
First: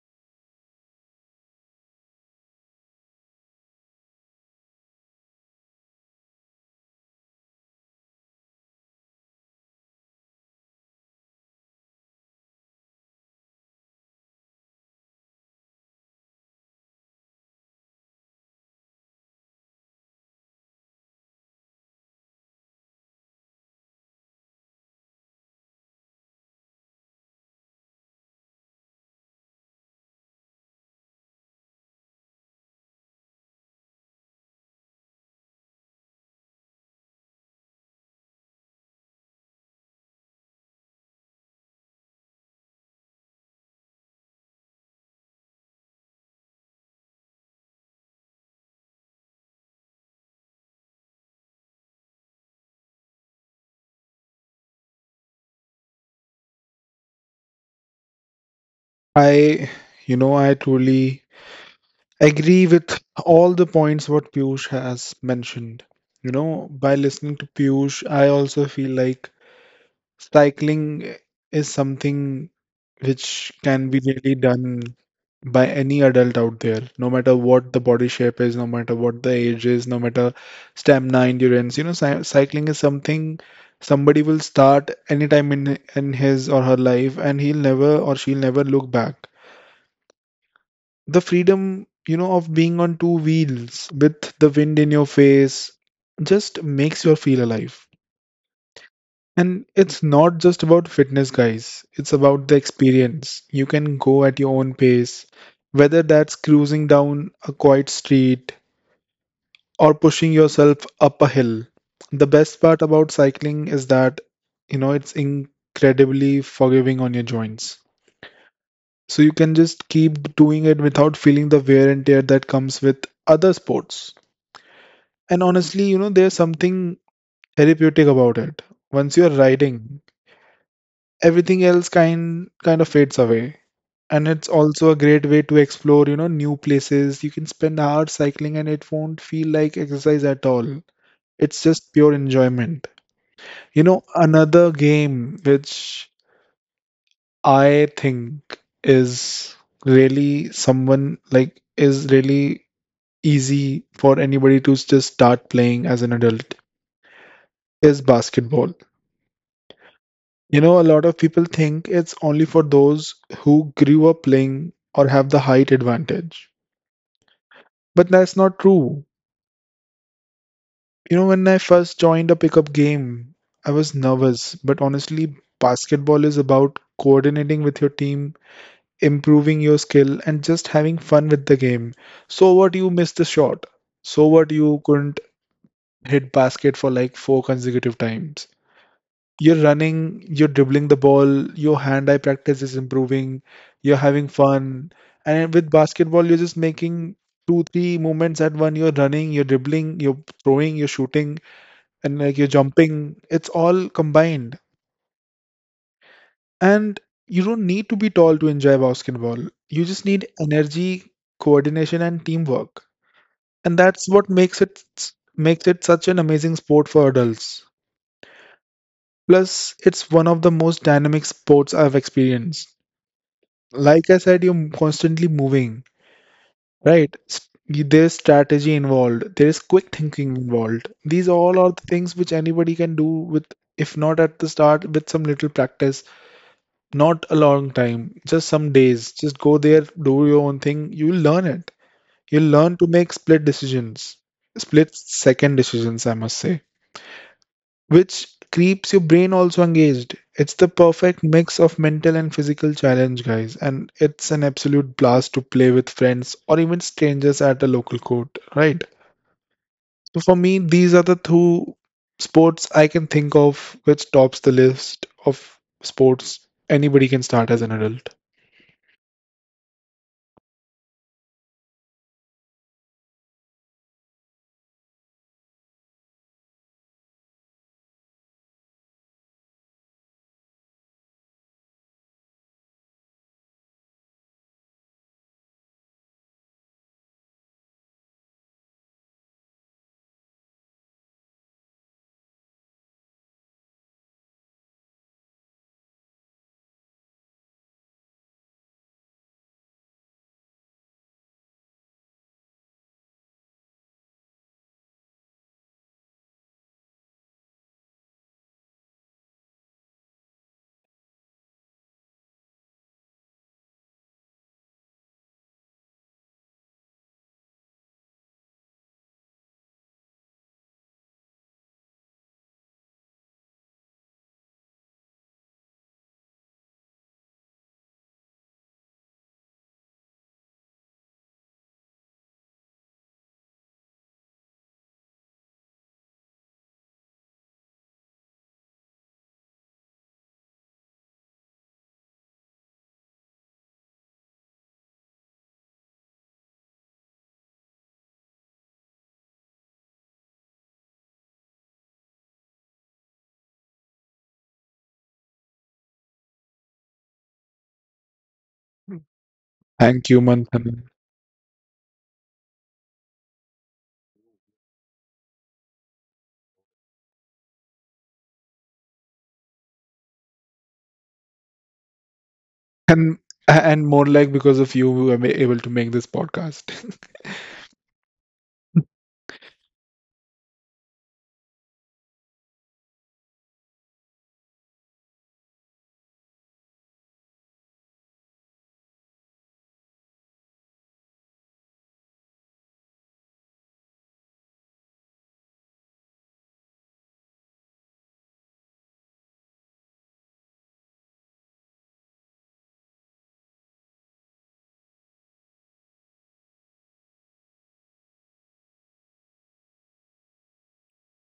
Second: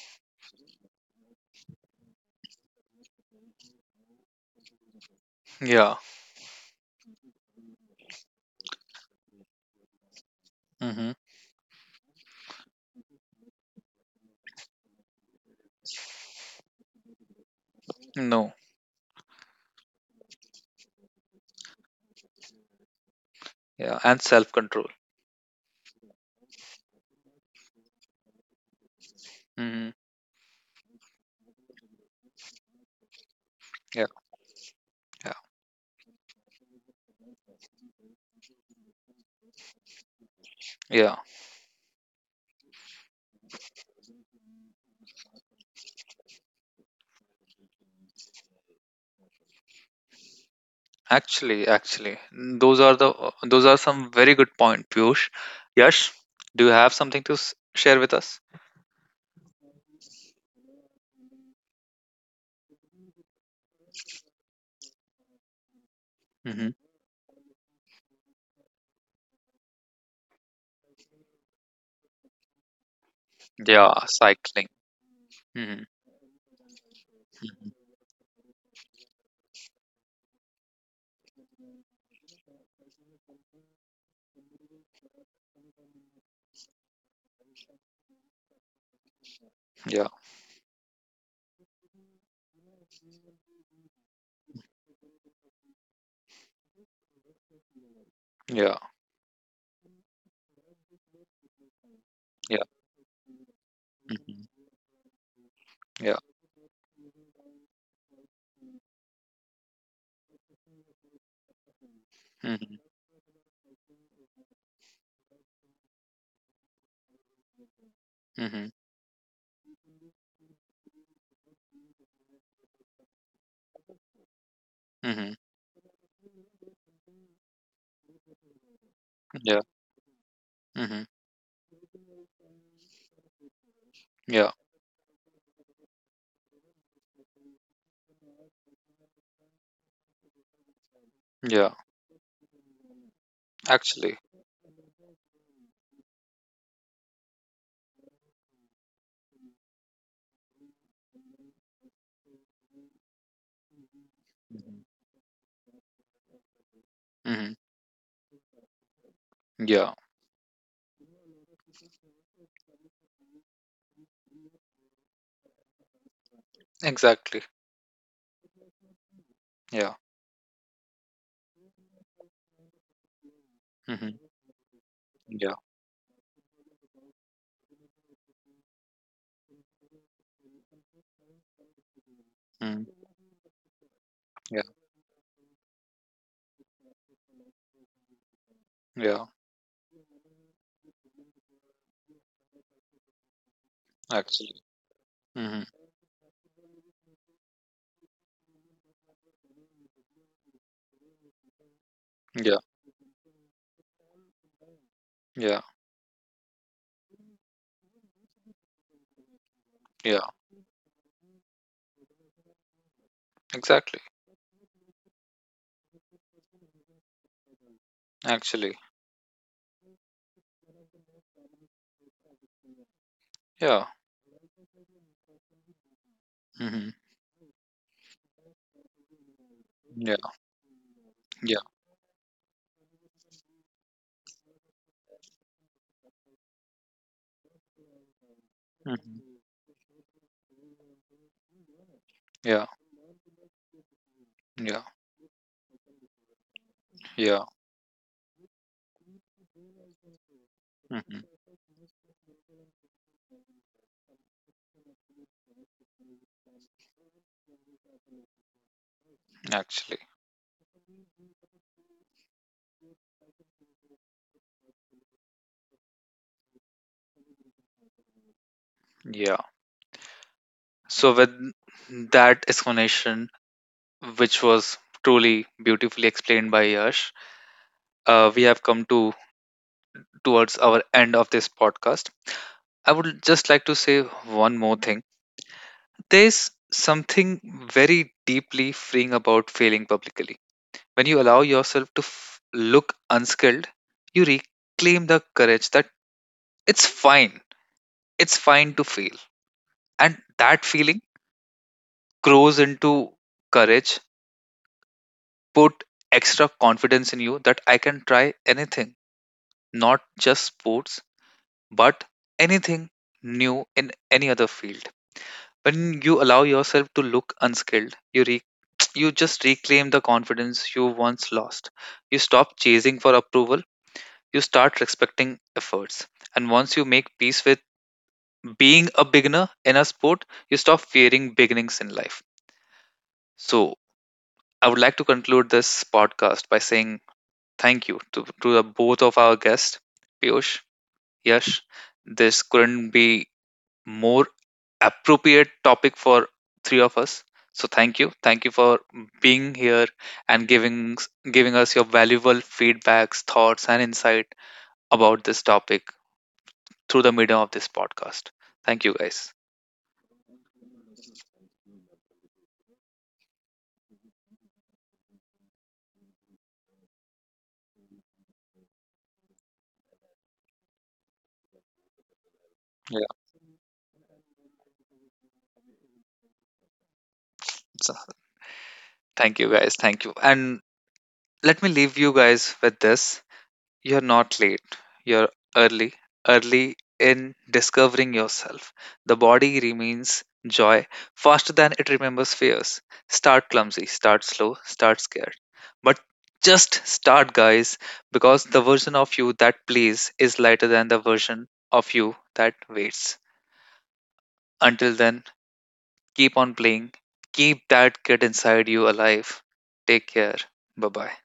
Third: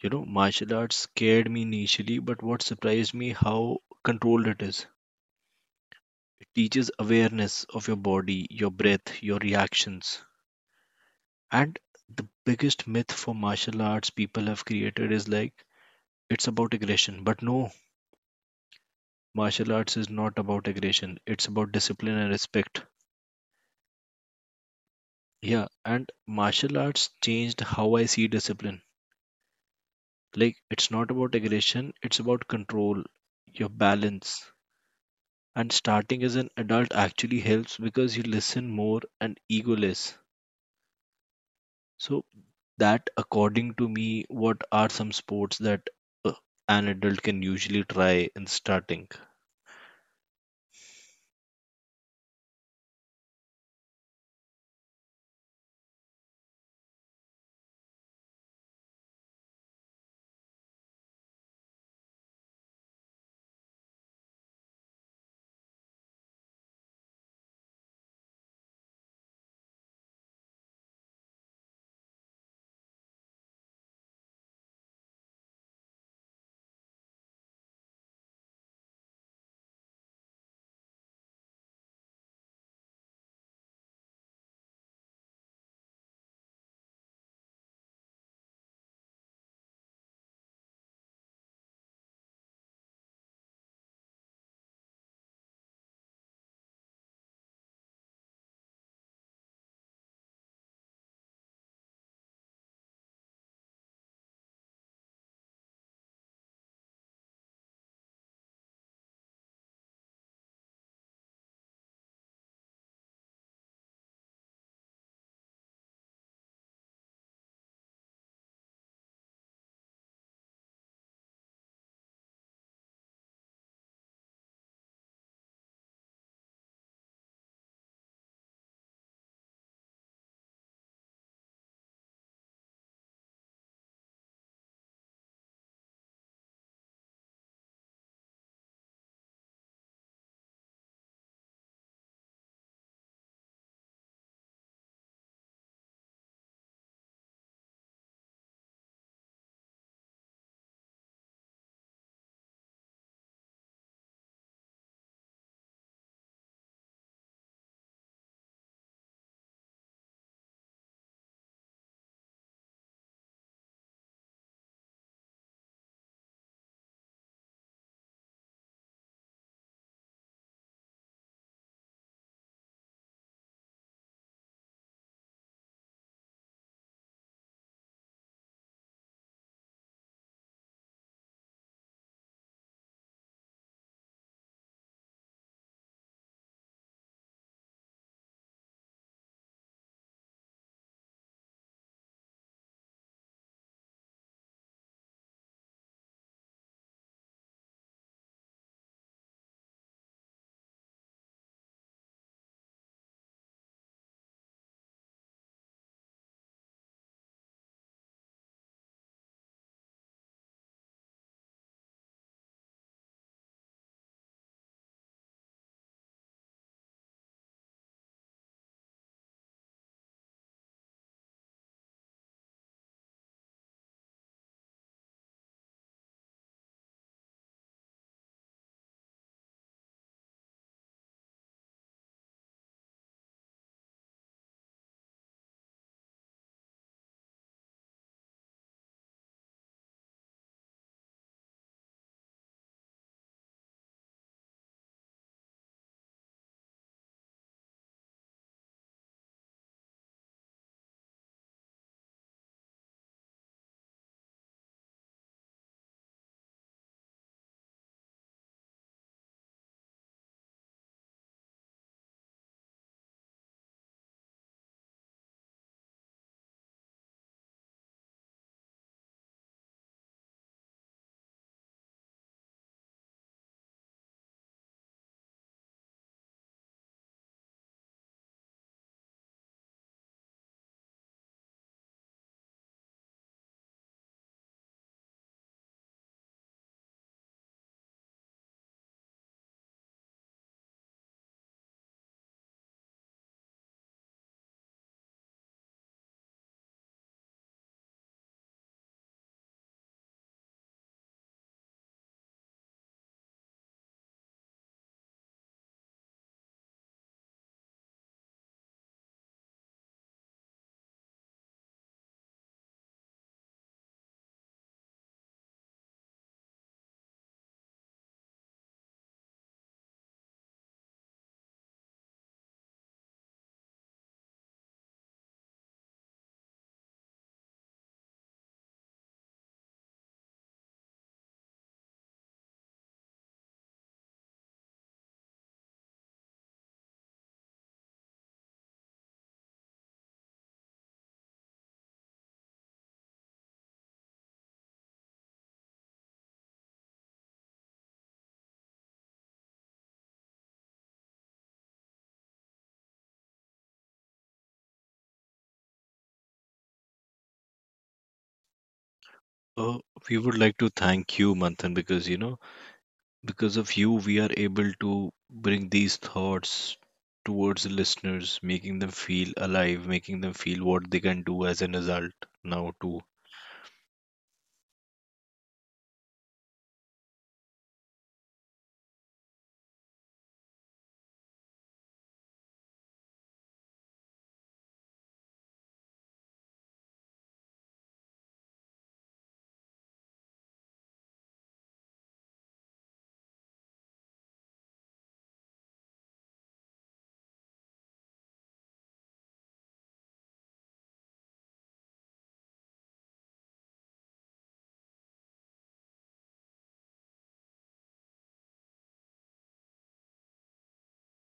[SPEAKER 2] You know, martial arts scared me initially, but what surprised me how controlled it is.
[SPEAKER 1] Yeah.
[SPEAKER 2] It teaches awareness of your body, your breath, your reactions.
[SPEAKER 1] Mhm.
[SPEAKER 2] And the biggest myth for martial arts people have created is like it's about aggression. But no,
[SPEAKER 1] No.
[SPEAKER 2] martial arts is not about aggression, it's about discipline and respect.
[SPEAKER 1] Yeah. And self-control.
[SPEAKER 2] Yeah, and martial arts changed how I see discipline.
[SPEAKER 1] Mhm.
[SPEAKER 2] Like, it's not about aggression, it's about control, your
[SPEAKER 1] Yeah.
[SPEAKER 2] balance.
[SPEAKER 1] Yeah.
[SPEAKER 2] And starting as an adult actually helps because you listen more and ego less.
[SPEAKER 1] Yeah.
[SPEAKER 2] So that, according to me, what are some sports that uh, an adult can usually try in starting?
[SPEAKER 1] Actually, mm, those are the those are some very good point, Piyush. Yash, do you have something to share with us?
[SPEAKER 3] I, I truly agree with all the points what Piyush has mentioned. You know,
[SPEAKER 1] Mhm.
[SPEAKER 3] by listening to Piyush, I also feel like cycling is something which can be
[SPEAKER 1] Yeah.
[SPEAKER 3] really
[SPEAKER 1] Cycling.
[SPEAKER 3] done by
[SPEAKER 1] Mhm.
[SPEAKER 3] any adult out there, no matter what the body shape is, no matter what the age is, no matter stamina, endurance. Cycling is something somebody will start anytime in his or her life, and he'll never or she'll never look back.
[SPEAKER 1] Yeah.
[SPEAKER 3] The freedom of being on two wheels with the wind in your face just makes you feel alive.
[SPEAKER 1] Yeah.
[SPEAKER 3] And it's not just about fitness, guys. It's about the
[SPEAKER 1] Yeah.
[SPEAKER 3] experience. You can go at your
[SPEAKER 1] Mhm.
[SPEAKER 3] own pace, whether
[SPEAKER 1] Yeah.
[SPEAKER 3] that's cruising down a quiet street or pushing yourself up a hill. The best
[SPEAKER 1] Mhm.
[SPEAKER 3] part about cycling is that it's incredibly forgiving on your joints.
[SPEAKER 1] Mhm.
[SPEAKER 3] So you can just keep doing it without feeling the wear and tear that comes with other sports.
[SPEAKER 1] Mhm.
[SPEAKER 3] And honestly, there's something therapeutic about it. Once you're
[SPEAKER 1] Yeah.
[SPEAKER 3] riding,
[SPEAKER 1] Mhm.
[SPEAKER 3] everything else kind of fades away. And it's
[SPEAKER 1] Yeah.
[SPEAKER 3] also a great way to explore, new places. You can spend hours cycling, and it won't feel like exercise at all. It's
[SPEAKER 1] Yeah.
[SPEAKER 3] just pure enjoyment. You know,
[SPEAKER 1] Actually.
[SPEAKER 3] another game which I think is is really easy for anybody to
[SPEAKER 1] Mhm.
[SPEAKER 3] just start playing as an adult
[SPEAKER 1] Mhm.
[SPEAKER 3] is basketball.
[SPEAKER 1] Yeah,
[SPEAKER 3] A lot of people think it's only for those who grew up playing or have the height advantage.
[SPEAKER 1] exactly.
[SPEAKER 3] But that's not true.
[SPEAKER 1] Yeah.
[SPEAKER 3] When I first joined a pickup game, I was
[SPEAKER 1] Hmm.
[SPEAKER 3] nervous, but honestly,
[SPEAKER 1] Yeah.
[SPEAKER 3] basketball is about coordinating with your team, improving your skill, and just having fun with the game. So what,
[SPEAKER 1] Mm,
[SPEAKER 3] you missed the shot? So what,
[SPEAKER 1] yeah.
[SPEAKER 3] you couldn't hit basket for like four consecutive times?
[SPEAKER 1] Yeah.
[SPEAKER 3] You're running, you're dribbling the ball, your hand eye practice is improving, you're having
[SPEAKER 1] Actually.
[SPEAKER 3] fun. And
[SPEAKER 1] Hmm.
[SPEAKER 3] with basketball, you're just making two, three movements at one. You're running, you're dribbling, you're throwing, you're shooting, and like you're
[SPEAKER 1] Yeah.
[SPEAKER 3] jumping. It's all combined.
[SPEAKER 1] Yeah.
[SPEAKER 3] And you don't need to be tall to enjoy basketball. You just
[SPEAKER 1] Yeah.
[SPEAKER 3] need energy, coordination, and teamwork. And
[SPEAKER 1] Exactly.
[SPEAKER 3] that's what makes it such an amazing sport for adults.
[SPEAKER 1] Actually.
[SPEAKER 3] Plus, it's one of the most dynamic sports I've experienced.
[SPEAKER 1] Yeah.
[SPEAKER 3] Like I said, you're constantly moving,
[SPEAKER 1] Hmm.
[SPEAKER 3] right? There's strategy involved, there is quick
[SPEAKER 1] Yeah.
[SPEAKER 3] thinking involved. These
[SPEAKER 1] Yeah.
[SPEAKER 3] all are the things which anybody can do with, if not at the start, with some little practice, not a long time, just some days.
[SPEAKER 1] Hmm.
[SPEAKER 3] Just go there, do your own thing. You'll learn it. You'll
[SPEAKER 1] Yeah.
[SPEAKER 3] learn to make split decisions,
[SPEAKER 1] Yeah.
[SPEAKER 3] split second decisions, I must say,
[SPEAKER 1] Yeah.
[SPEAKER 3] which keeps your brain also engaged. It's the
[SPEAKER 1] Hmm.
[SPEAKER 3] perfect mix of mental and physical challenge, guys, and it's an absolute blast to play with friends or even strangers at a local court, right?
[SPEAKER 1] Actually.
[SPEAKER 3] So for me, these are the two sports I can think of which tops the list of sports anybody can start as an adult.
[SPEAKER 1] Yeah. So with that explanation, which was truly beautifully explained by Yash, we have come to towards our end of this podcast. I would just like to say one more thing. There's something very deeply freeing about failing publicly. When you allow yourself to look unskilled, you reclaim the courage that it's fine. It's fine to fail. And that feeling grows into courage, put extra confidence in you that I can try anything, not just sports, but anything new in any other field. When you allow yourself to look unskilled, you just reclaim the confidence you once lost. You stop chasing for approval, you start respecting efforts. And once you make peace with being a beginner in a sport, you stop fearing beginnings in life. So, I would like to conclude this podcast by saying thank you to the both of our guests, Piyush, Yash. This couldn't be more appropriate topic for three of us. So thank you for being here and giving us your valuable feedbacks, thoughts, and insight about this topic through the medium of this podcast. Thank you, guys.
[SPEAKER 2] Uh,
[SPEAKER 3] Thank
[SPEAKER 2] we
[SPEAKER 3] you,
[SPEAKER 2] would like to
[SPEAKER 3] Manthan.
[SPEAKER 2] thank you, Manthan, because, you know, because of you, we are able to bring these thoughts towards the listeners, making them feel alive, making them feel what they can do as an adult now
[SPEAKER 1] Yeah.
[SPEAKER 2] to
[SPEAKER 3] And and more like because of you, we were able to make this podcast.
[SPEAKER 1] So, thank you, guys. Thank you. And let me leave you guys with this. You're not late. You're early, early in discovering yourself. The body remains joy faster than it remembers fears. Start clumsy, start slow, start scared. But just start, guys, because the version of you that plays is lighter than the version of you that waits. Until then, keep on playing. Keep that kid inside you alive. Take care. Bye bye.